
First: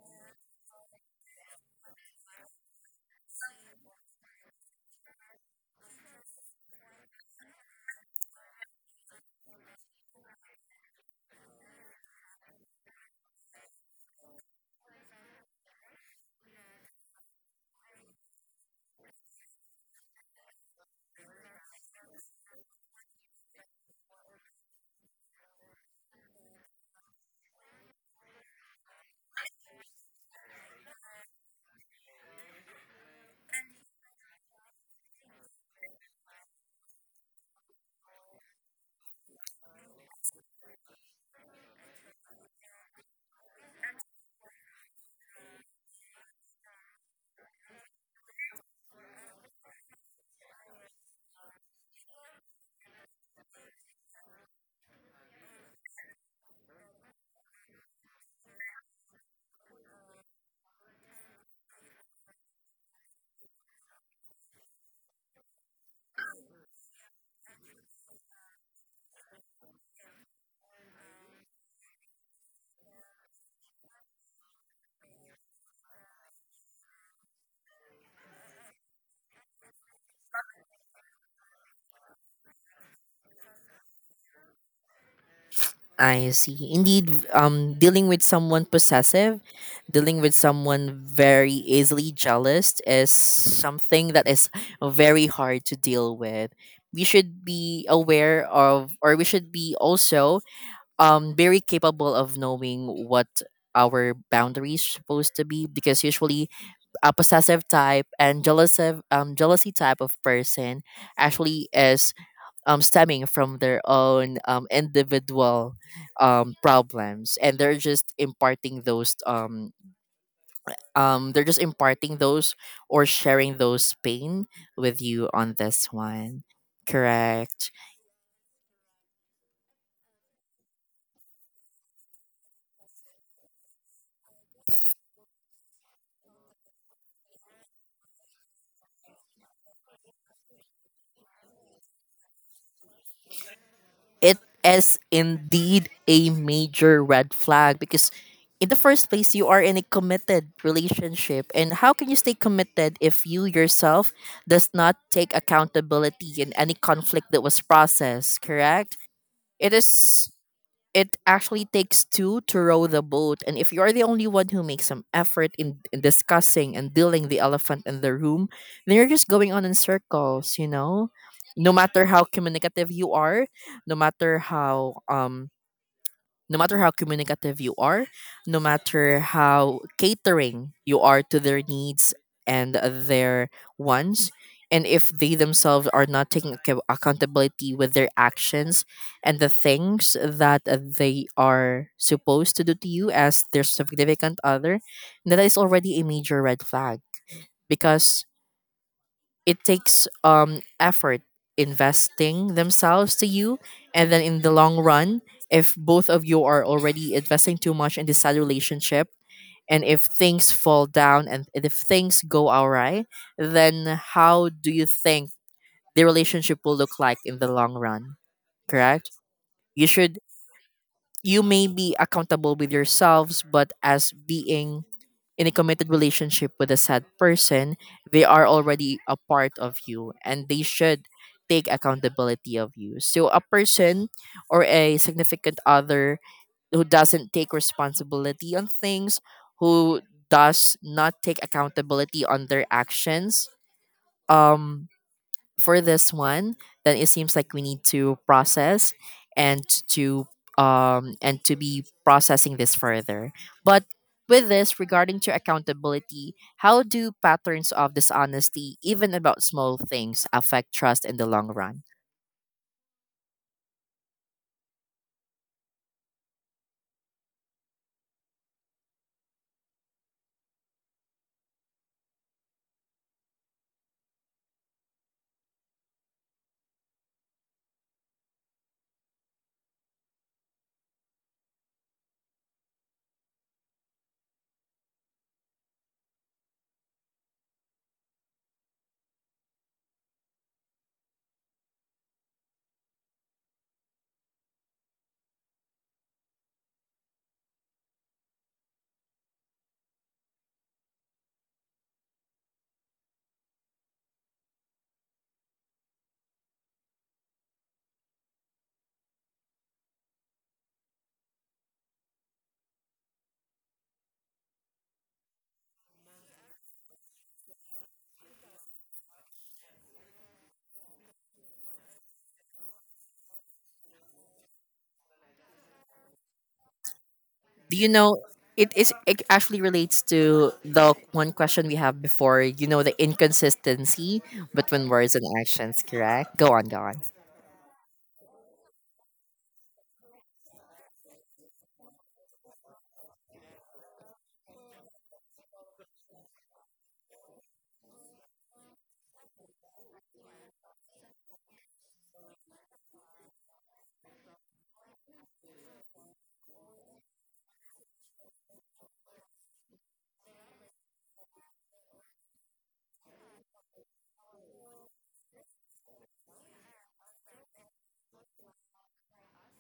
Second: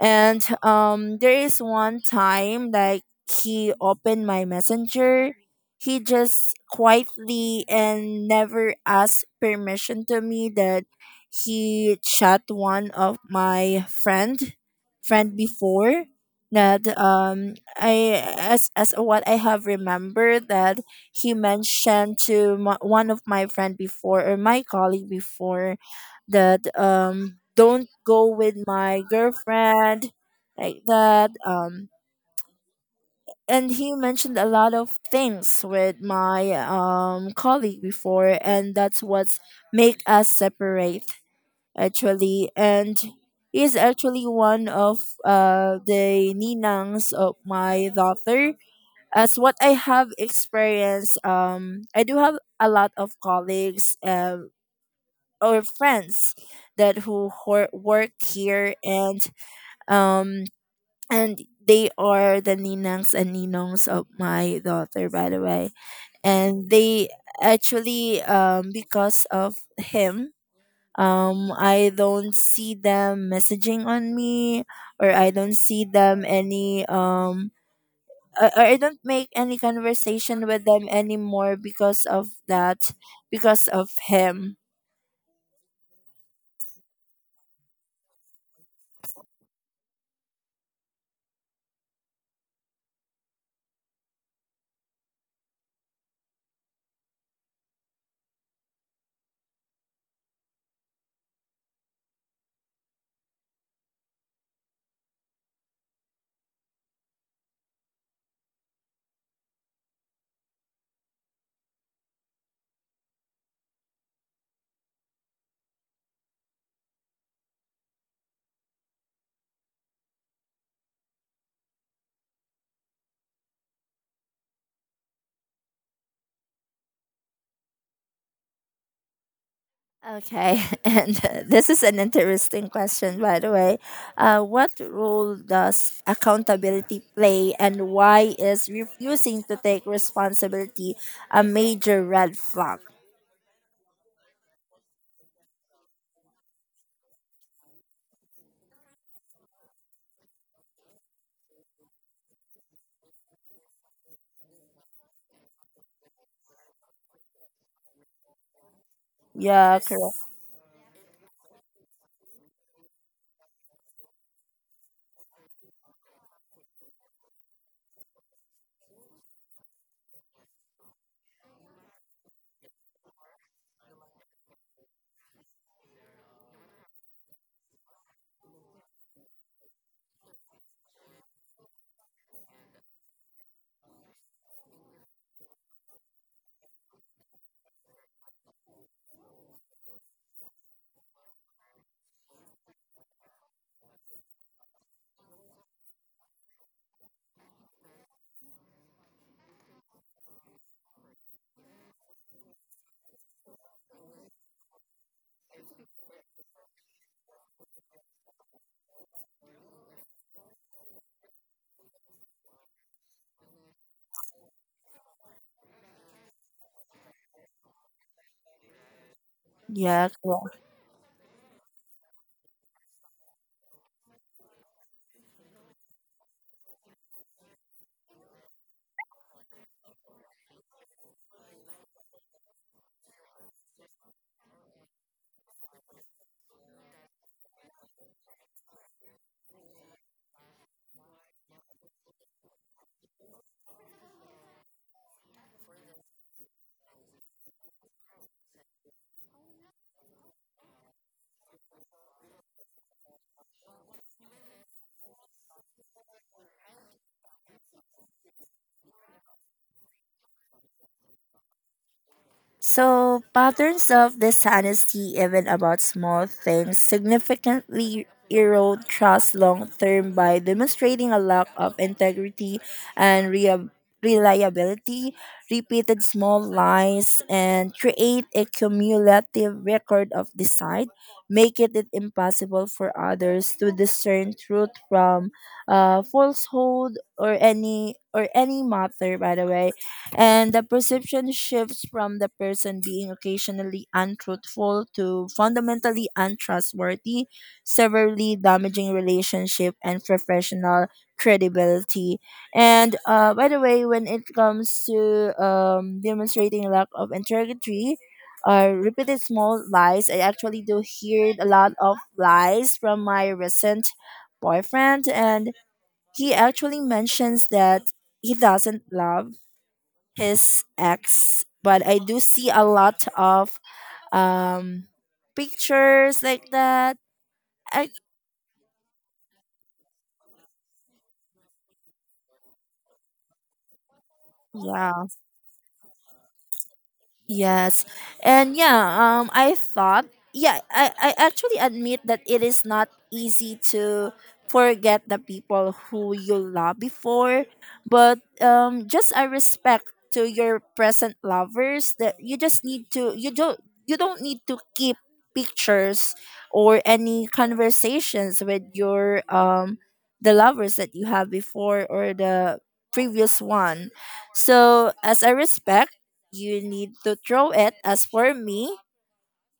And there is one time, like, he opened my messenger. He just quietly and never asked permission to me, that he chat one of my friend before, that I, as what I have remembered, that he mentioned to my, one of my friend before, or my colleague before, that don't go with my girlfriend, like that. And he mentioned a lot of things with my colleague before, and that's what's make us separate, actually. And he's actually one of the ninangs of my daughter. As what I have experienced, I do have a lot of colleagues, our friends, that who work here, and um and they are the ninangs and ninongs of my daughter, by the way. And they actually, because of him, I don't see them messaging on me, or I don't see them any I don't make any conversation with them anymore, because of that, because of him. I see. Indeed, dealing with someone possessive, dealing with someone very easily jealous, is something that is very hard to deal with. We should be aware of, or we should be also very capable of knowing what our boundaries supposed to be, because usually a possessive type and jealousy type of person actually is stemming from their own individual problems, and they're just imparting those, um, they're just imparting those or sharing those pain with you on this one, correct? Okay. and this is an interesting question, by the way. What role does accountability play, and why is refusing to take responsibility a major red flag? It is indeed a major red flag, because in the first place you are in a committed relationship, and how can you stay committed if you yourself does not take accountability in any conflict that was processed, correct? It Yeah, correct. is it actually takes two to row the boat. And if you're the only one who makes some effort in discussing and dealing the elephant in the room, then you're just going on in circles. No matter how communicative you are, no matter how um no matter how communicative you are, no matter how catering you are to their needs and their wants, and if they themselves are not taking accountability with their actions, and the things that they are supposed to do to you as their significant other, that is already a major red flag, because it takes effort investing themselves to you, and then in the long run, if both of you are already investing too much in this side relationship, and if things fall down and if things go awry, then how do you think the relationship will look like in the long run, correct? you Yeah, should correct. you may be accountable with yourselves, but as being in a committed relationship with a sad person, they are already a part of you, and they should take accountability of you. So a person or a significant other who doesn't take responsibility on things, who does not take accountability on their actions, um for this one, then it seems like we need to process and to to be processing this further. But, with this regarding to accountability, how do patterns of dishonesty, even about small things, affect trust in the long run? So, patterns of dishonesty, even about small things, significantly erode trust long term, by demonstrating a lack of integrity and reliability. Repeated small lies, and create a cumulative record of deceit, making it impossible for others to discern truth from, falsehood, or any, matter, by the way. And the perception shifts from the person being occasionally untruthful to fundamentally untrustworthy, severely damaging relationship and professional credibility. And by the way, when it comes to demonstrating lack of integrity, repeated small lies. I actually do hear a lot of lies from my recent boyfriend, and he actually mentions that he doesn't love his ex, but I do see a lot of um pictures like that. Do I. you know it actually relates to the one question we have before, you know, the inconsistency between Yeah. words and actions, correct? Go on, go on. Yes. And yeah, I thought, yeah, I actually admit that it is not easy to forget the people who you love before, but just a respect to your present lovers, that you don't need to keep pictures or any conversations with your the lovers that you have before, or the previous one. So, as a respect, you need to throw it.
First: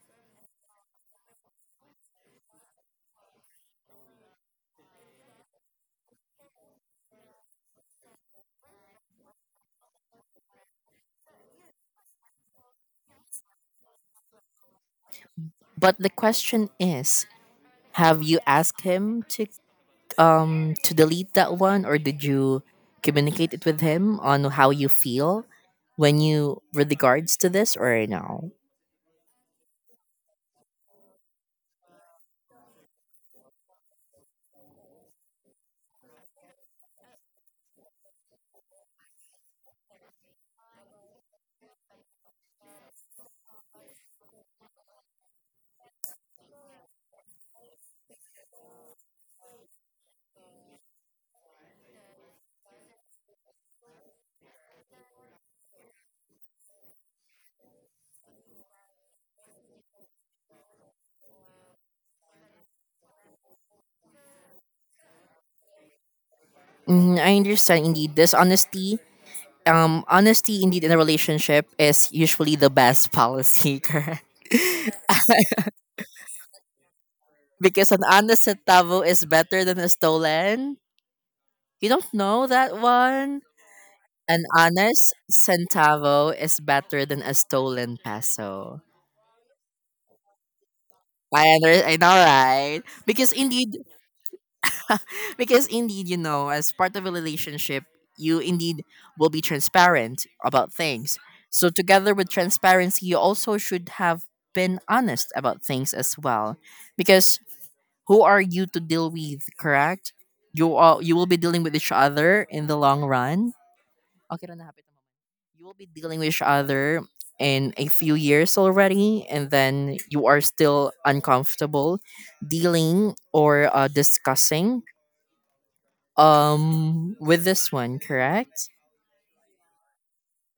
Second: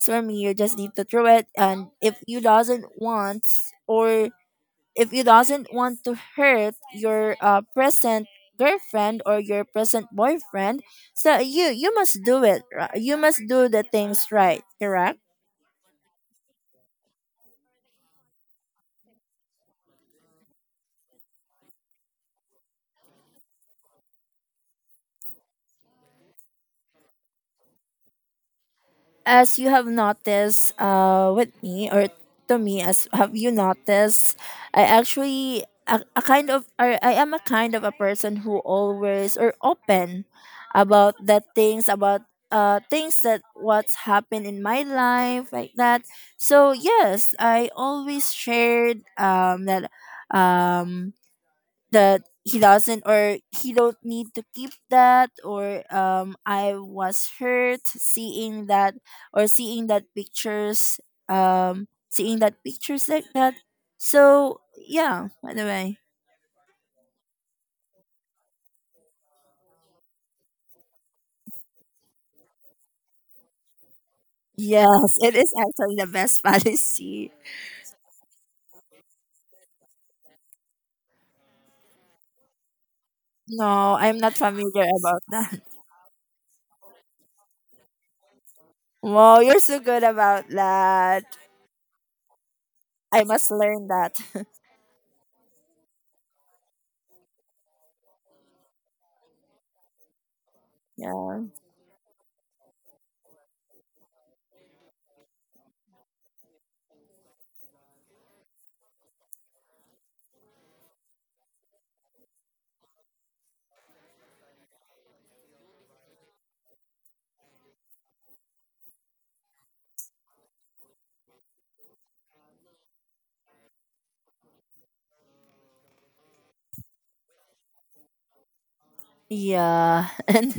As for me, you just need to throw it. And or if you doesn't want to hurt your present girlfriend or your present boyfriend, so you must do it. You must do the things right, correct. But the question is, have you asked him to to delete that one, or did you communicate it with him on how you feel when you, with regards to this, or no? As you have noticed with me, or to me, as have you noticed, I actually, a kind of or I am a kind of a person who always, or open about the things about, things that what's happened in my life, like that. So yes, I always shared that, um that he doesn't, or he don't need to keep that, or I was hurt seeing that pictures, seeing that pictures, like that. So yeah, by the way. Mm, I understand indeed this honesty honesty indeed in a relationship is usually the best policy, correct? Yes, it is actually the best policy. Because an honest centavo is better than a stolen. You don't know that one. No, I'm not An familiar honest about that. centavo is better than a stolen peso. Wow, you're so good about that. I know, right? I Because must indeed, learn that. because indeed, you know, as part of a relationship, you indeed will be transparent about things. Yeah. So together with transparency, you also should have been honest about things as well. Because who are you to deal with, correct? You are you will be dealing with each other in the long run okay lang na happy naman. You will be dealing with each other in a few years already, and then you are still uncomfortable dealing or discussing with this one, correct? Yeah, and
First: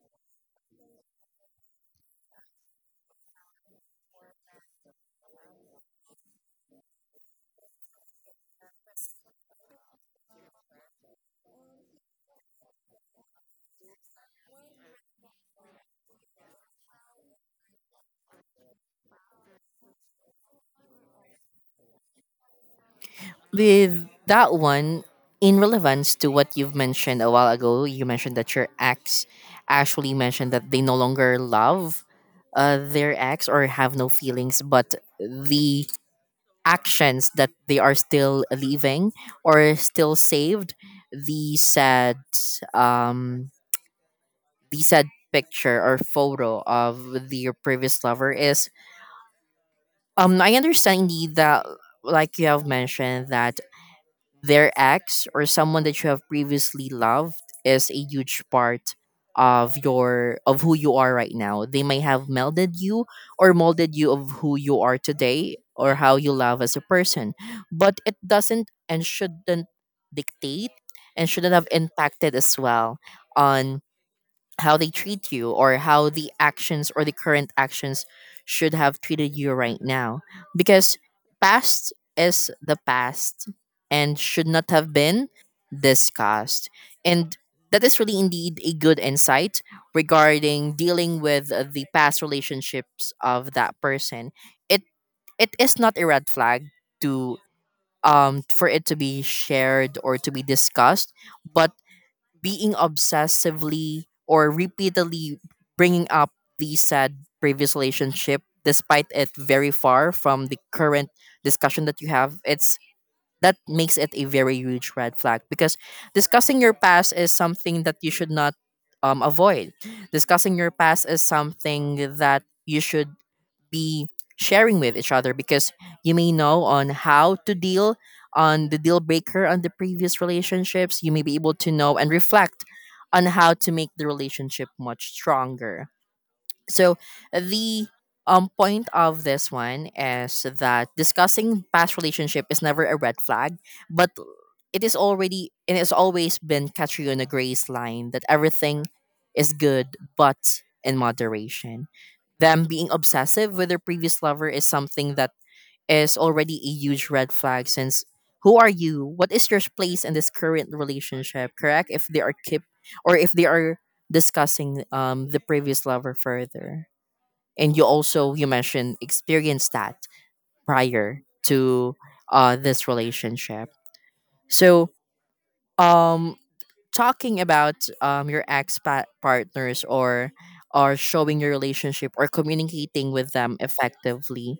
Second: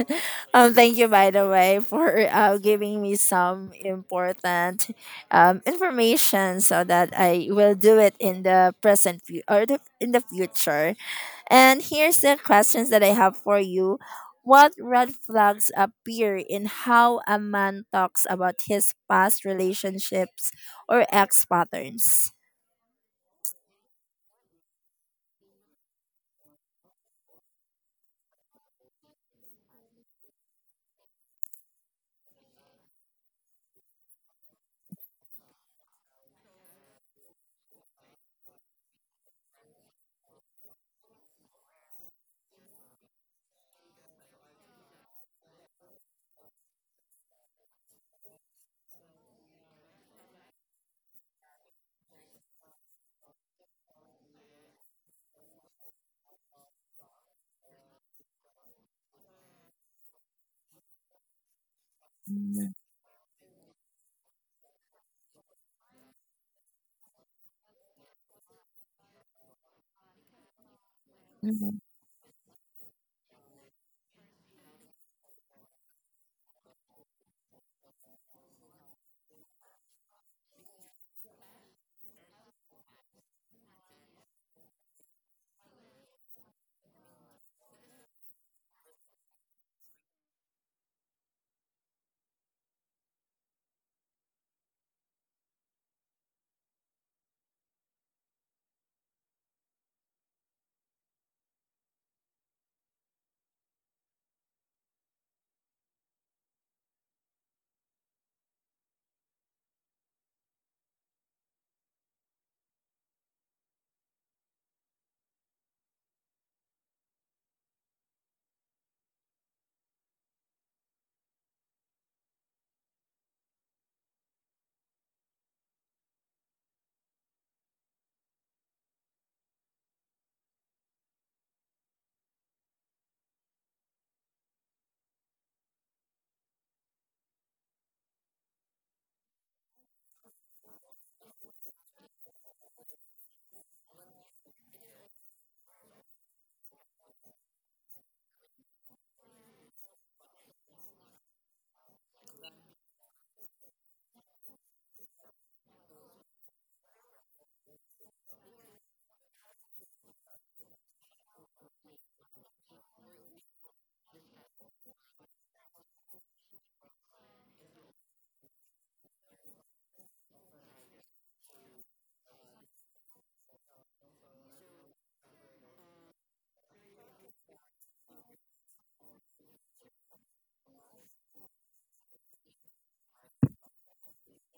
thank you, by the way, for giving me some important information, so that I will do it in the present, in the future. And here's the questions that I have for you. What red flags appear in how a man talks about his past relationships or ex patterns? With that one, in relevance to what you've mentioned a while ago, you mentioned that your ex actually mentioned that they no longer love their ex or have no feelings, but the actions that they are still leaving or still saved the said um the said picture or photo of the previous lover is I understand indeed that, like you have mentioned, that their ex, or someone that you have previously loved, is a huge part of who you are right now. They may have melded you or molded you of who you are today, or how you love as a person. But it doesn't and shouldn't dictate and shouldn't have impacted as well on how they treat you, or how the actions or the current actions should have treated you right now, because past is the past and should not have been discussed. And that is really indeed a good insight regarding dealing with the past relationships of that person. It it is not a red flag to for it to be shared or to be discussed, but being obsessively or repeatedly bringing up the said previous relationship despite it very far from the current discussion that you have, it's, that makes it a very huge red flag. Because discussing your past is something that you should not avoid. Discussing your past is something that you should be sharing with each other, because you may know on how to deal on the deal breaker on the previous relationships. You may be able to know and reflect on how to make the relationship much stronger. So the point of this one is that discussing past relationship is never a red flag, but it is already, it has always been Catriona Gray's line that everything is good but in moderation. Them being obsessive with their previous lover is something that is already a huge red flag, since who are you? What is your place in this current relationship? Correct? If they are keep or if they are discussing the previous lover further, and you also you mentioned experienced that prior to this relationship. So um talking about your partners, or showing your relationship or communicating with them effectively,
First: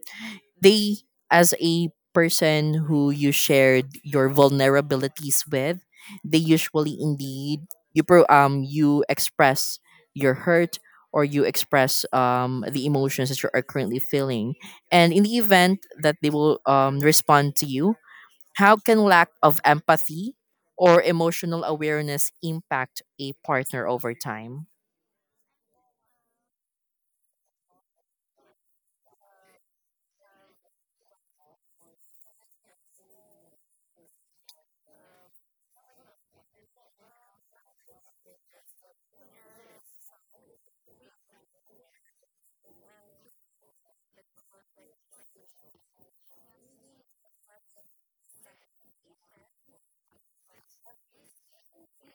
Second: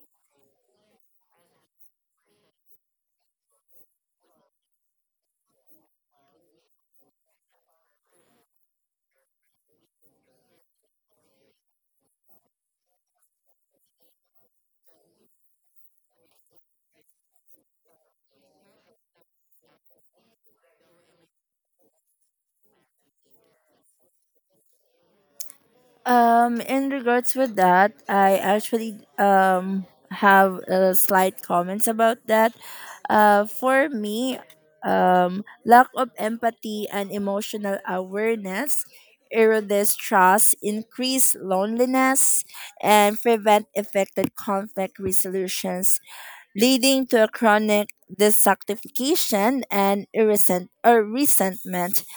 they, as a person who you shared your vulnerabilities with, they usually indeed you express your hurt or you express the emotions that you are currently feeling, and in the event that they will respond to you, how can lack of empathy or emotional awareness impact a partner over time? In regards with that, I actually have a slight comments about that. For me, lack of empathy and emotional awareness erodes trust, increase loneliness, and prevent effective conflict resolutions, leading to a chronic dissatisfaction and irresent- or resentment.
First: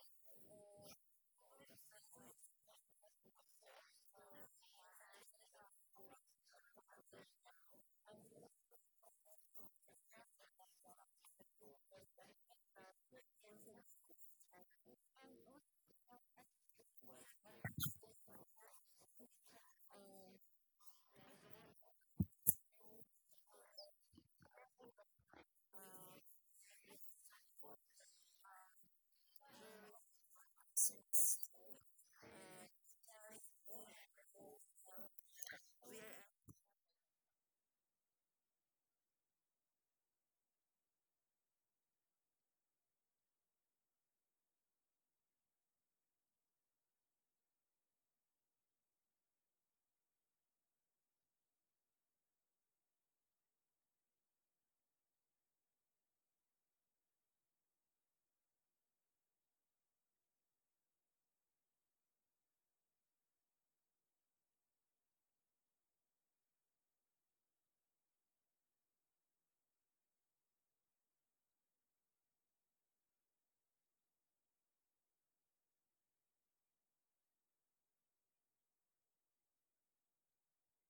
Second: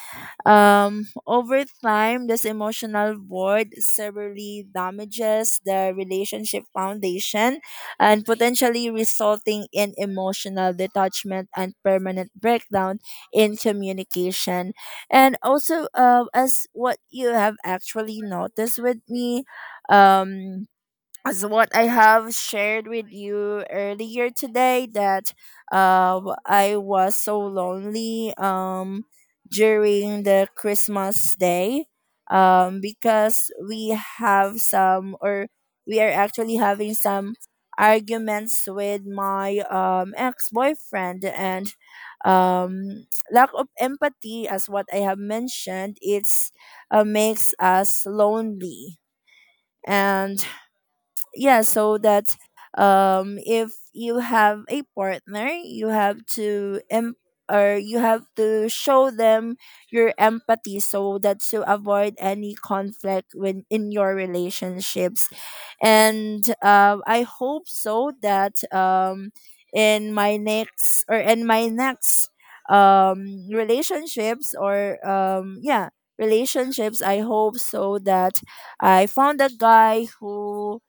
Over time, this emotional void severely damages the relationship foundation, and potentially resulting in emotional detachment and permanent breakdown in communication. And also, as what you have actually noticed with me, um, as what I have shared with you earlier today, that I was so lonely during the Christmas day, because we are actually having some arguments with my ex-boyfriend. And lack of empathy, as what I have mentioned, it's makes us lonely. And yeah, so that, if you have a partner, you have to, em- or you have to show them your empathy, so that to avoid any conflict when in your relationships. And I hope so that in my next, relationships, or yeah relationships, I hope so that I found a guy who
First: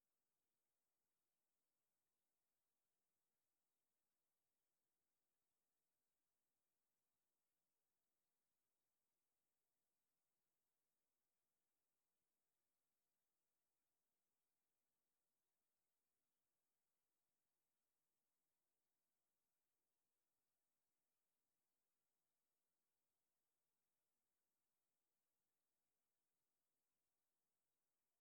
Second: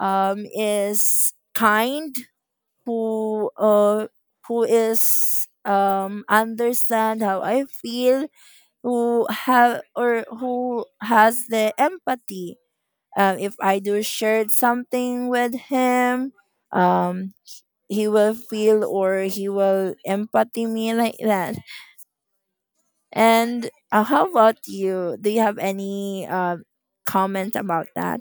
is kind, who, who is, understand how I feel, who have or who has the empathy. If I do share something with him, um, he will empathy me like that. And how about you? Do you have any comment about that?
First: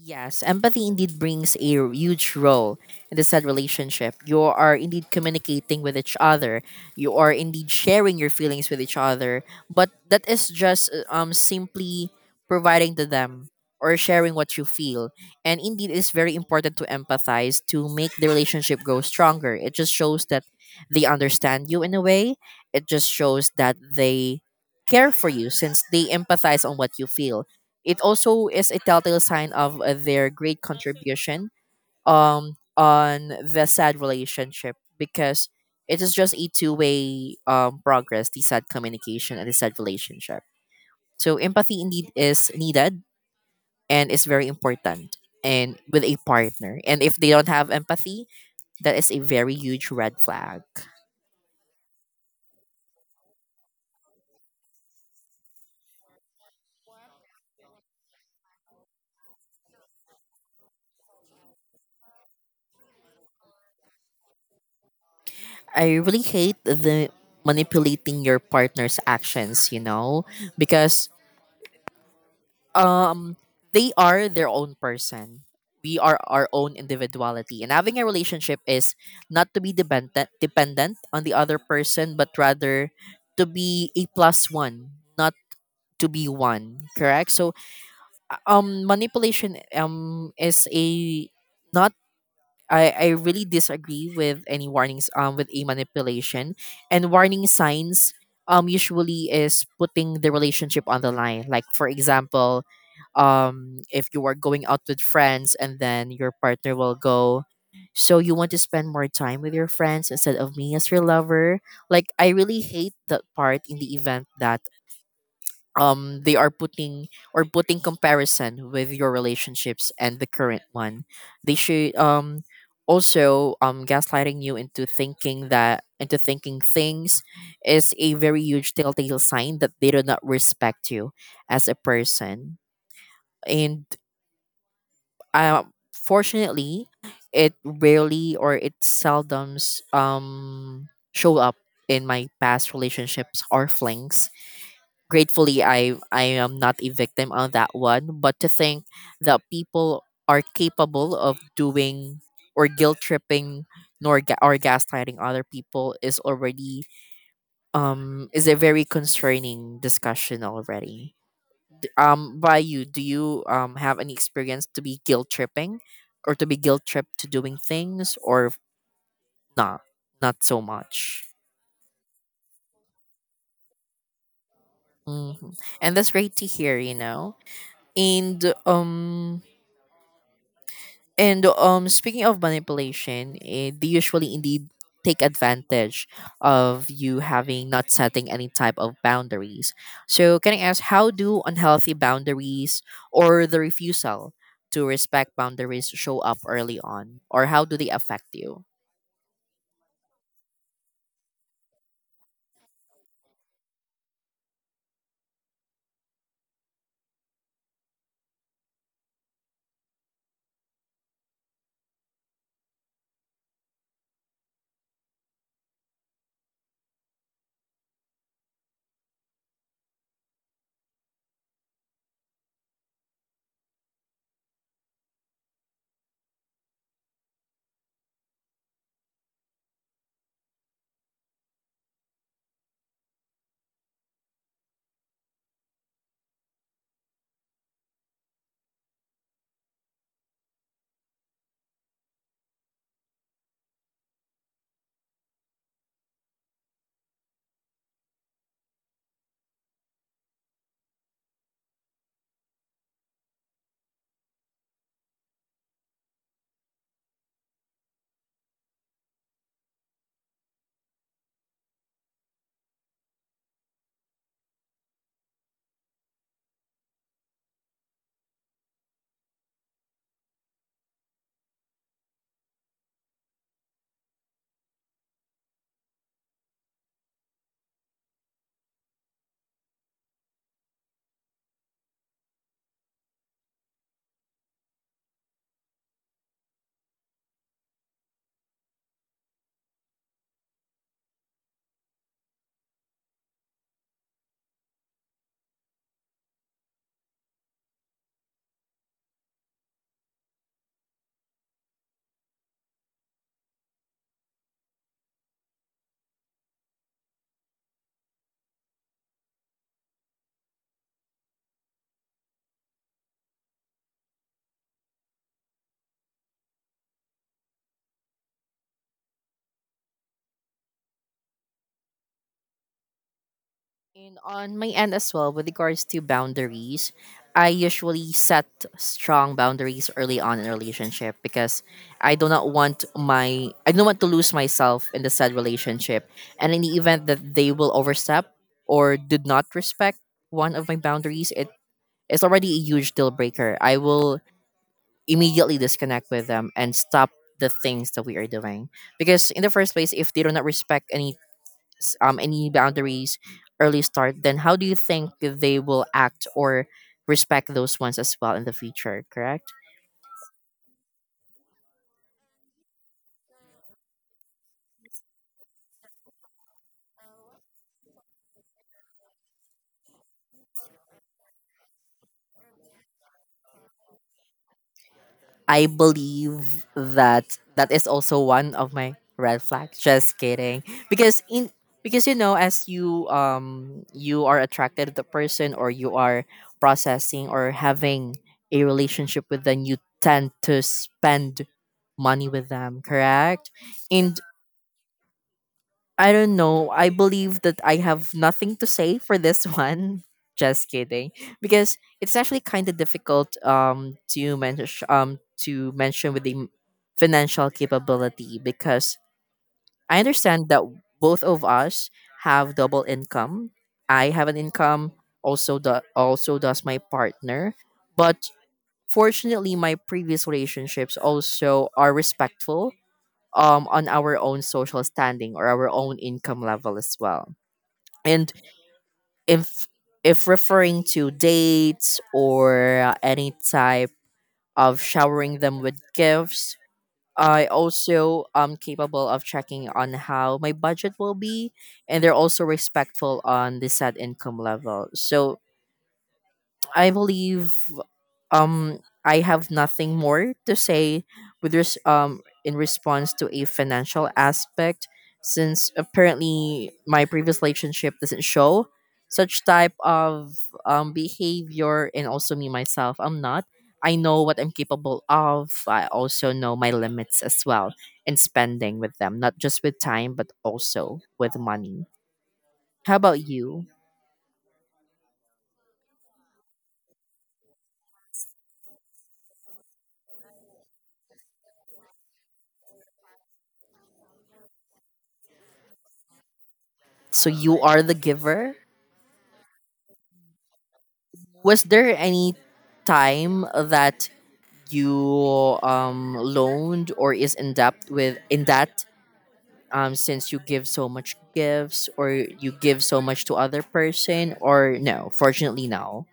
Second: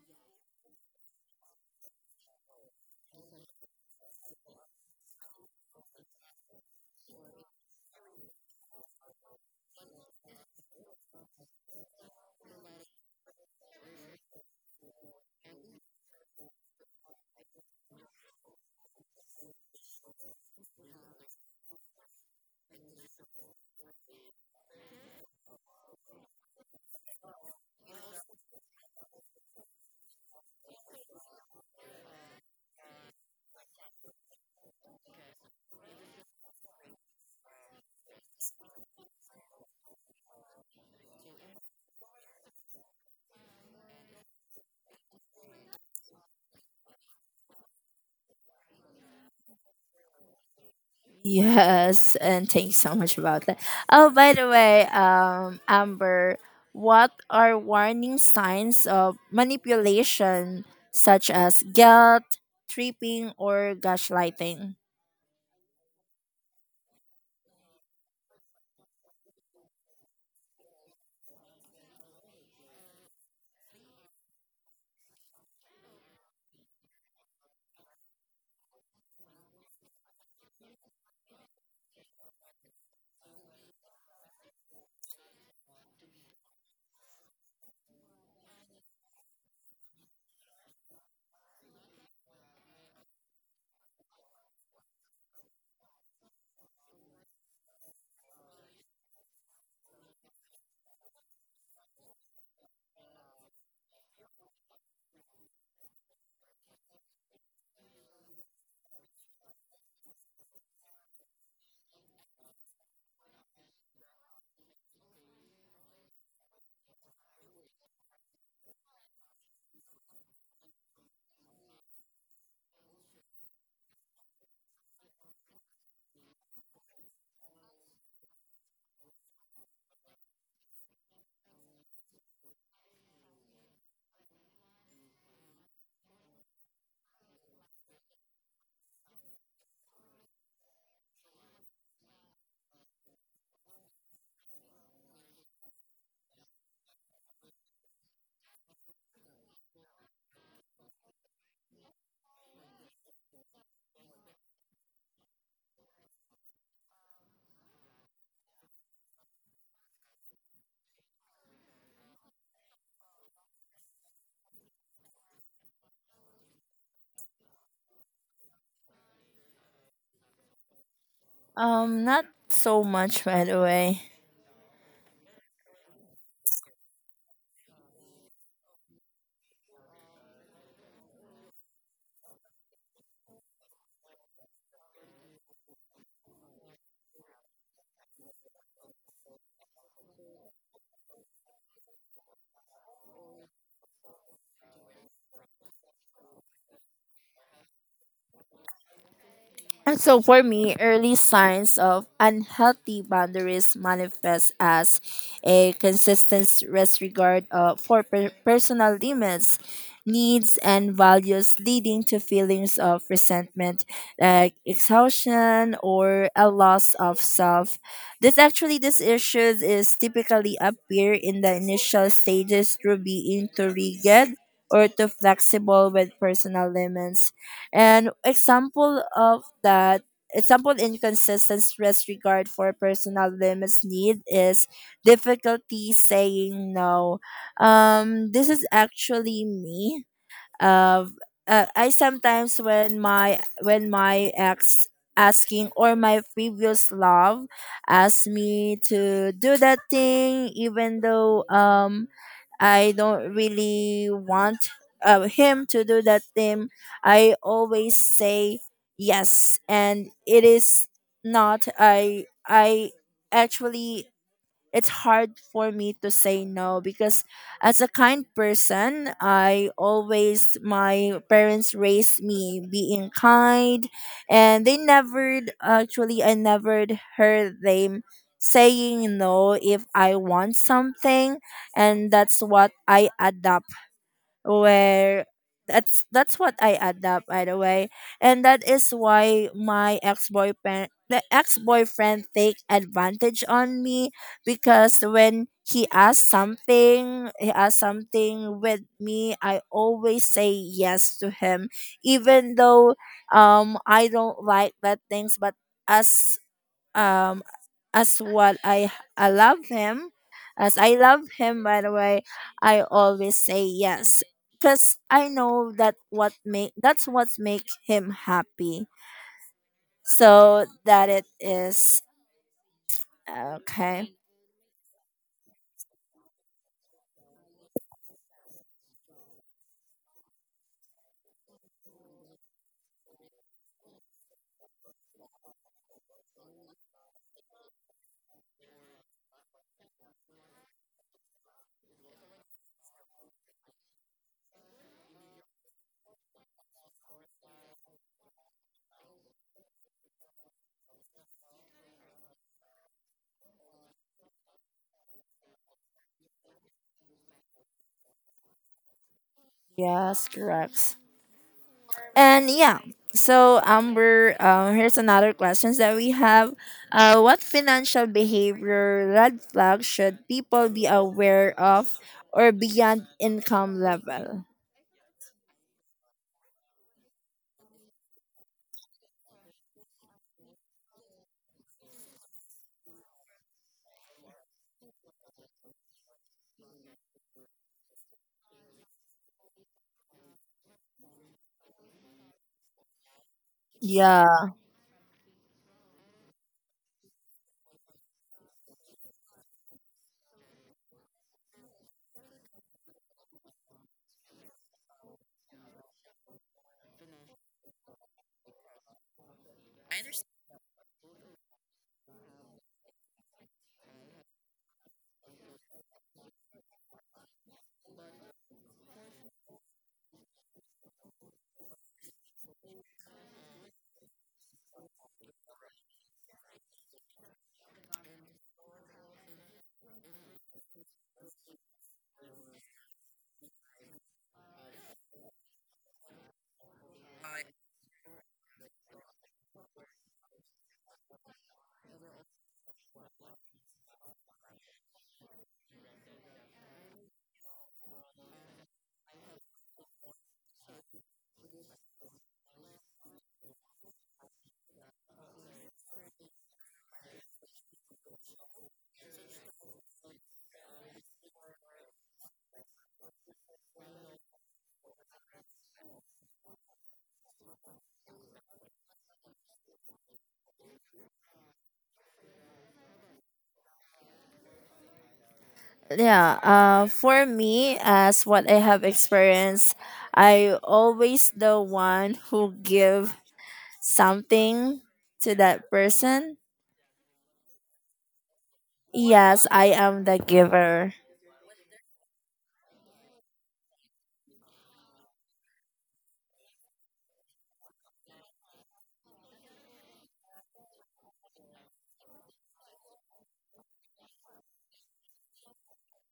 Yes, empathy indeed brings a huge role in the said relationship. You are indeed communicating with each other. You are indeed sharing your feelings with each other. But that is just simply providing to them or sharing what you feel. And indeed, it's very important to empathize to make the relationship go stronger. It just shows that they understand you in a way. It just shows that they care for you, since they empathize on what you feel. It also is a telltale sign of their great contribution on the sad relationship, because it is just a two way progress, the sad communication and the sad relationship. So empathy indeed is needed and is very important, and with a partner. And if they don't have empathy, that is a very huge red flag. Yes, and thanks so much about that. Oh, by the way, Amber, what are warning signs of manipulation, such as guilt, tripping, or gaslighting? I really hate the manipulating your partner's actions, you know, because um they are their own person, we are our own individuality, and having a relationship is not to be dependent on the other person, but rather to be a plus one, not to be one, correct? So manipulation is a not, I really disagree with any warnings with a manipulation. And warning signs usually is putting the relationship on the line, like for example, if you are going out with friends and then your partner will go, so you want to spend more time with your friends instead of me as your lover. Like I really hate that part. In the event that they are putting or putting comparison with your relationships and the current one, they should also gaslighting you into thinking that into thinking things, is a very huge telltale sign that they do not respect you as a person. And uh, fortunately, it rarely or it seldoms show up in my past relationships or flings. Gratefully, I am not a victim on that one. But to think that people are capable of doing or guilt tripping nor ga- or gaslighting other people is already is a very concerning discussion already. By you, do you have any experience to be guilt tripping, or to be guilt tripped to doing things, or not? Not so much. Not so much, by the way. Hmm. And that's great to hear. You know, and um speaking of manipulation, eh, they usually indeed take advantage of you having not setting any type of boundaries. So, can I ask, how do unhealthy boundaries or the refusal to respect boundaries show up early on, or how do they affect you? And so, for me, early signs of unhealthy boundaries manifest as a consistent disregard of, personal limits, needs, and values, leading to feelings of resentment, like exhaustion or a loss of self. This issues is typically appear in the initial stages, through being too rigid or too flexible with personal limits. And example of that, example, inconsistent stress regard for personal limits need, is difficulty saying no. This is actually me. Of, I sometimes, when my ex asking, or my previous love asked me to do that thing, even though I don't really want, him to do that thing, I always say yes. And it is not. I actually, it's hard for me to say no, because as a kind person, I always my parents raised me being kind, and they never actually I never heard them saying no if I want something. And that's what I adapt, where that's what I adapt, by the way. And that is why my ex boyfriend the ex boyfriend take advantage on me because when he asked something with me, I always say yes to him even though I don't like that things. But as um as what I love him, as I love him by the way, I always say yes because I know that what make that's what make him happy, so that it is okay. And on my end as well, with regards to boundaries, I usually set strong boundaries early on in a relationship, because I do not want my I don't want to lose myself in the said relationship. And in the event that they will overstep or did not respect one of my boundaries, it is already a huge deal breaker. I will immediately disconnect with them and stop the things that we are doing. Because in the first place, if they do not respect any any boundaries early start, then how do you think they will act or respect those ones as well in the future? Correct. Yes, correct, and yeah. So Amber, here's another questions that we have. What financial behavior red flag should people be aware of or beyond income level? I believe that that is also one of my red flags. Just kidding. Because in because, you know, as you you are attracted to the person, or you are processing or having a relationship with them, you tend to spend money with them, correct? And Yeah, I don't know. I believe that I have nothing to say for this one. Just kidding, because it's actually kind of difficult to mention with the financial capability, because I understand that both of us have double income. I have an income, also does my partner. But fortunately, my previous relationships also are respectful on our own social standing or our own income level as well. And if if referring to dates or any type of showering them with gifts, I also am capable of checking on how my budget will be, and they're also respectful on the set income level. So I believe I have nothing more to say with in response to a financial aspect, since apparently my previous relationship doesn't show such type of behavior. And also me myself, I'm not I know what I'm capable of, I also know my limits as well in spending with them, not just with time but also with money. How about you? yeah. For me, as what I have experienced, I always the one who give something to that person. So you are the giver. Yes, I am the giver. Was there any time that you loaned or is in debt with in debt since you give so much gifts or you give so much to other person, or no? Fortunately, no.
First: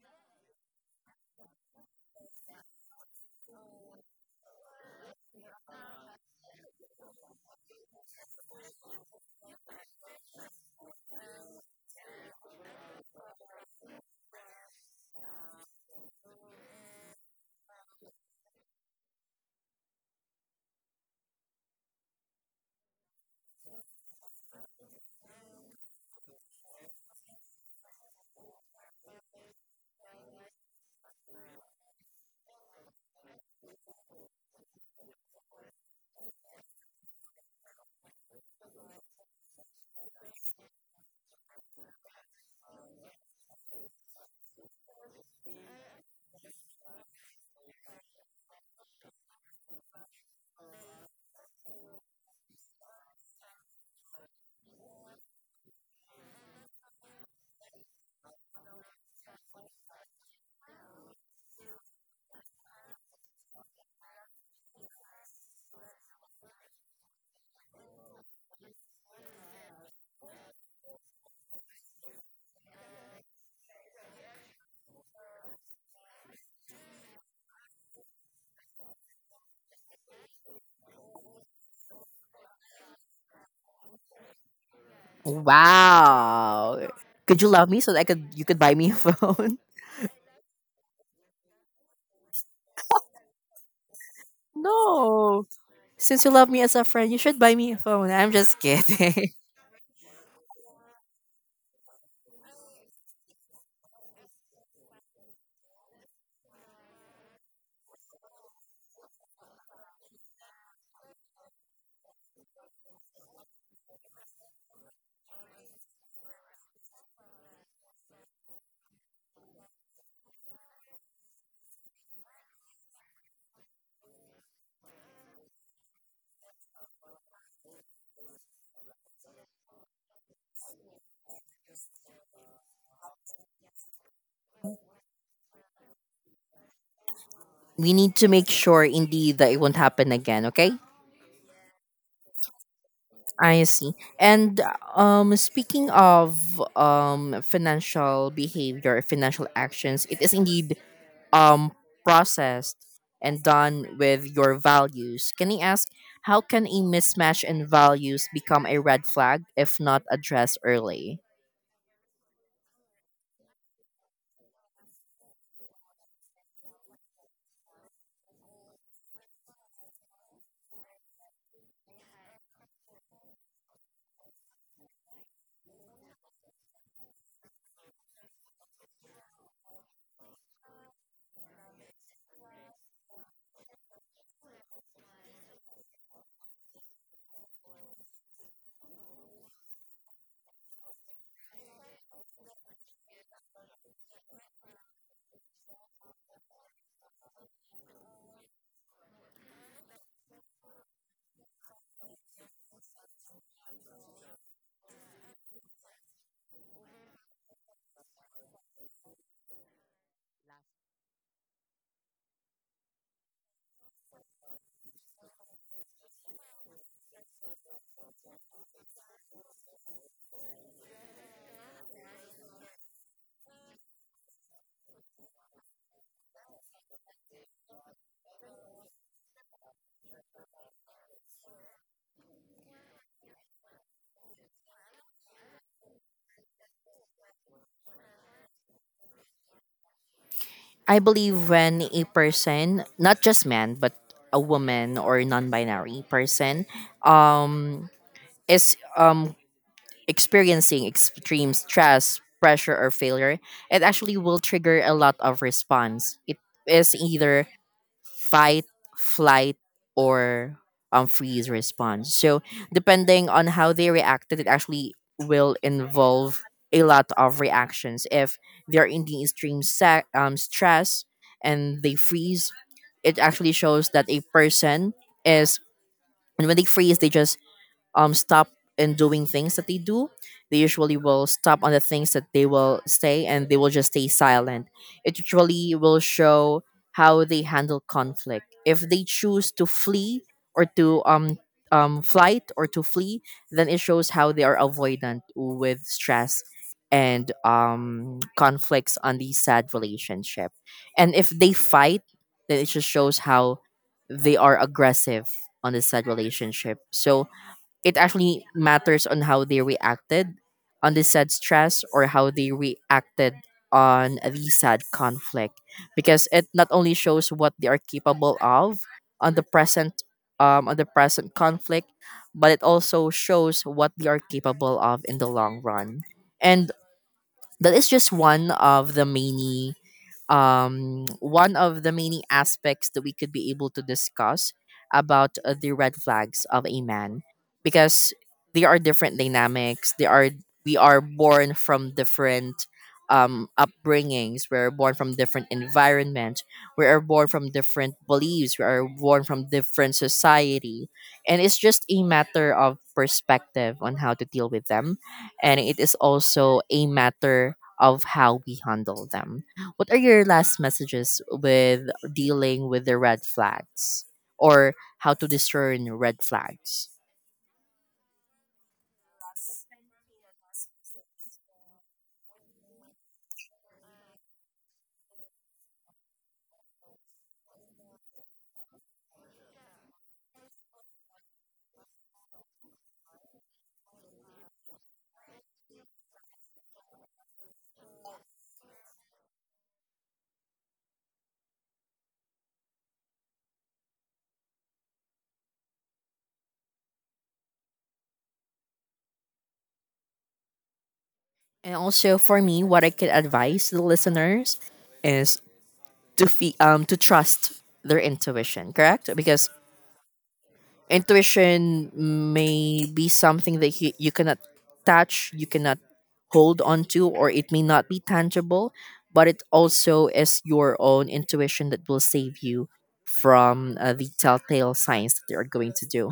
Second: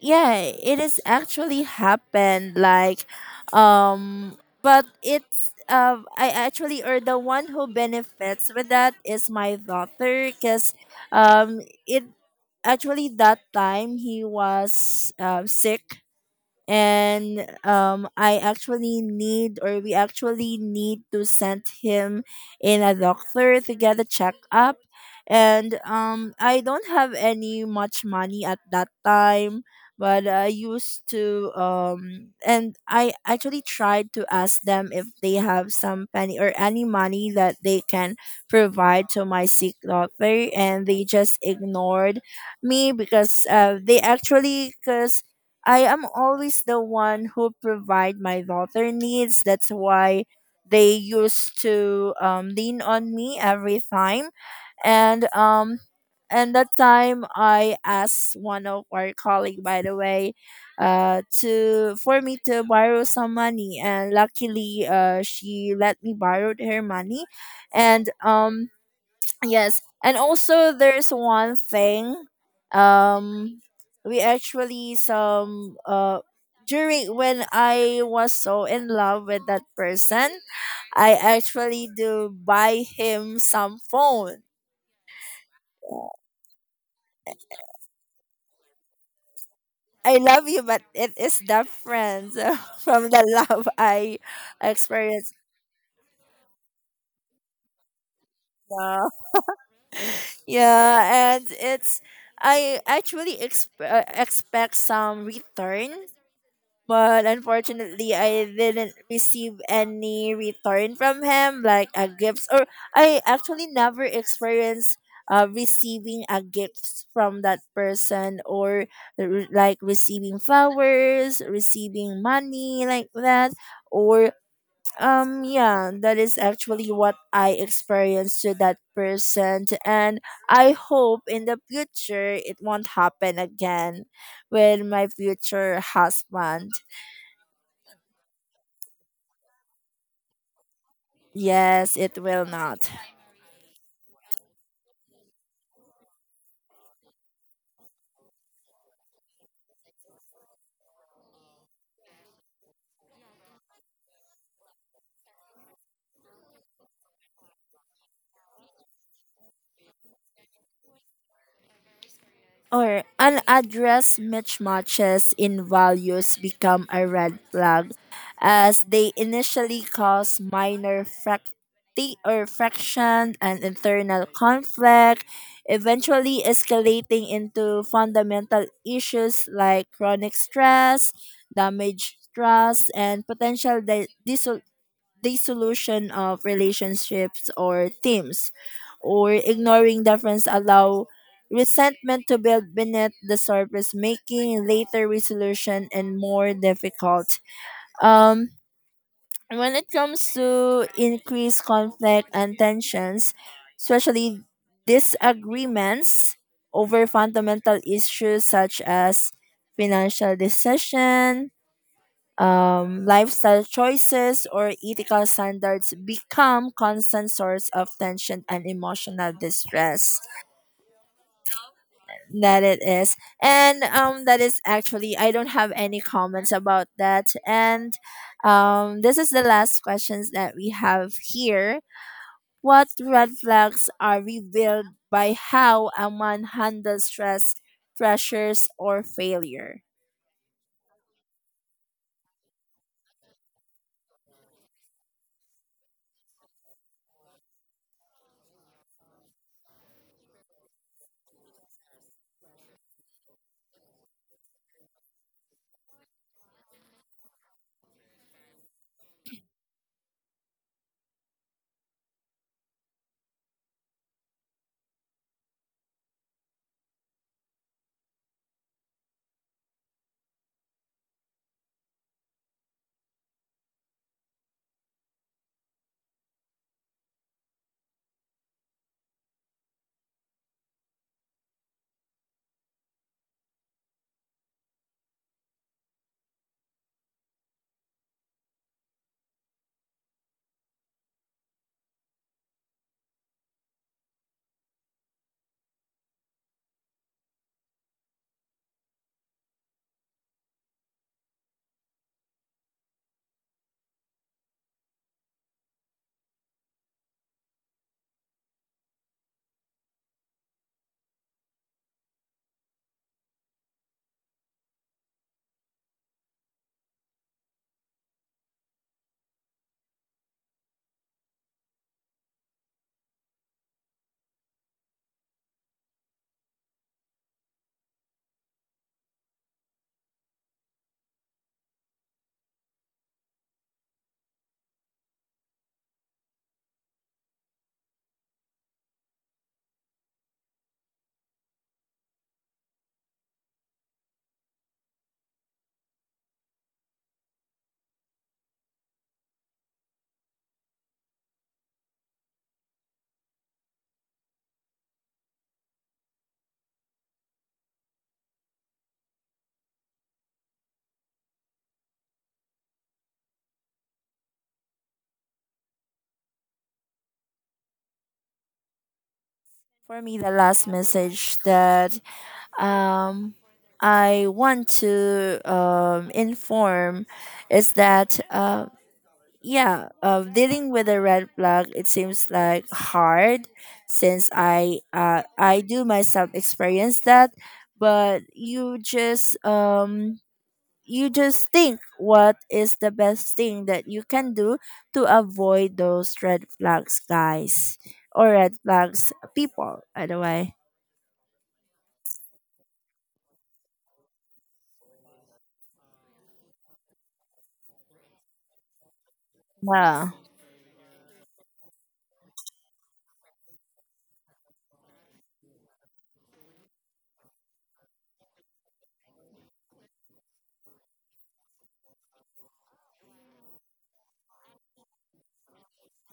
Yeah, it is actually happened. Like, but it's I actually or the one who benefits with that is my daughter, cause um, it actually that time he was sick and I actually need or we actually need to send him in a doctor to get a checkup. And I don't have any much money at that time, but I used to and I actually tried to ask them if they have some penny or any money that they can provide to my sick daughter, and they just ignored me because they actually, because I am always the one who provide my daughter needs. That's why they used to, lean on me every time. And um and that time I asked one of our colleague by the way, to for me to borrow some money, and luckily she let me borrow her money. And yes, and also there's one thing. Um, we actually some during when I was so in love with that person, I actually do buy him some phone. Wow. Could you love me so that I could you could buy me a phone? I love you, but it is different from the love I experienced No. Since you love me as a friend, you should buy me a phone. I'm just now. kidding. Yeah, and it's I actually expect some return, but unfortunately I didn't receive any return from him like a gifts. Or I actually never experienced receiving a gift from that person or like receiving flowers, receiving money like that. Or yeah, that is actually what I experienced to that person. And I hope in the future it won't happen again with my future husband. We need to make sure indeed that it won't happen again, okay? Yes, it will not. I see. And speaking of financial behavior, financial actions, it is indeed um, processed and done with your values. Can I ask, how can a mismatch in values become a red flag if not addressed early? Or unaddressed mismatches in values become a red flag as they initially cause minor fracti- or friction and internal conflict, eventually escalating into fundamental issues like chronic stress, damaged trust, and potential dissolution of relationships or teams. Or ignoring difference allow resentment to build beneath the surface, making later resolution and more difficult. um when it comes to increased conflict and tensions, especially disagreements over fundamental issues such as financial decision, lifestyle choices or ethical standards become constant source of tension and emotional distress. That it is. And that is actually I don't have any comments about that. And this is the last questions that we have here. What red flags are revealed by how a man handles stress, pressures or failure? I believe when a person, not just man, but a woman or non-binary person, um, is experiencing extreme stress, pressure, or failure, it actually will trigger a lot of response. It is either fight, flight, or freeze response. So, depending on how they reacted, it actually will involve a lot of reactions. If they're in the extreme stress and they freeze, it actually shows that a person is, and when they freeze, they just stop and doing things that they do. They usually will stop on the things that they will say, and they will just stay silent. It usually will show how they handle conflict. If they choose to flee or to flight, or to flee, then it shows how they are avoidant with stress and conflicts on the sad relationship. And if they fight, then it just shows how they are aggressive on the sad relationship. So it actually matters on how they reacted on the sad stress, or how they reacted on the sad conflict, because it not only shows what they are capable of on the present on the present conflict, but it also shows what they are capable of in the long run. And that is just one of the many one of the many aspects that we could be able to discuss about the red flags of a man, because there are different dynamics. They are We are born from different upbringings, we're born from different environment, we are born from different beliefs, we are born from different society, and it's just a matter of perspective on how to deal with them, and it is also a matter of how we handle them. What are your last messages with dealing with the red flags, or how to discern red flags? For me, the last message that um, I want to, inform is that yeah, dealing with a red flag it seems like hard since I, I do myself experience that. But you just think what is the best thing that you can do to avoid those red flags, guys, or red flags, people. By the way, And also for me, what I can advise the listeners is to to trust their intuition, correct? Because yeah, intuition may be something that you cannot touch, you cannot hold onto, or it may not be tangible, but it also is your own intuition that will save you from the telltale signs that they are going to do.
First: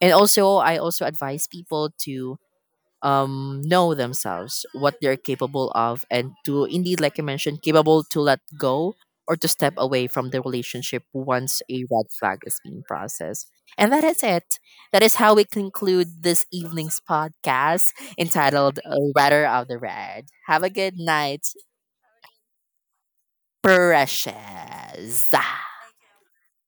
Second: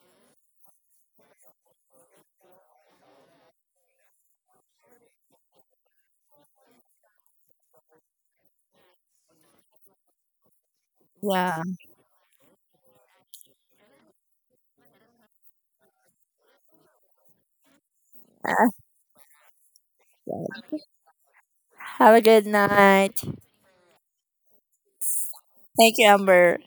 And also, I also advise people to know themselves, what they're capable of, and to indeed, like I mentioned, capable to let go or to step away from the relationship once yeah. a red flag is being processed. And that is it. That is how we conclude this evening's podcast entitled Letter of the Red. Have a good night, Have a good night. precious. Thank you, Amber.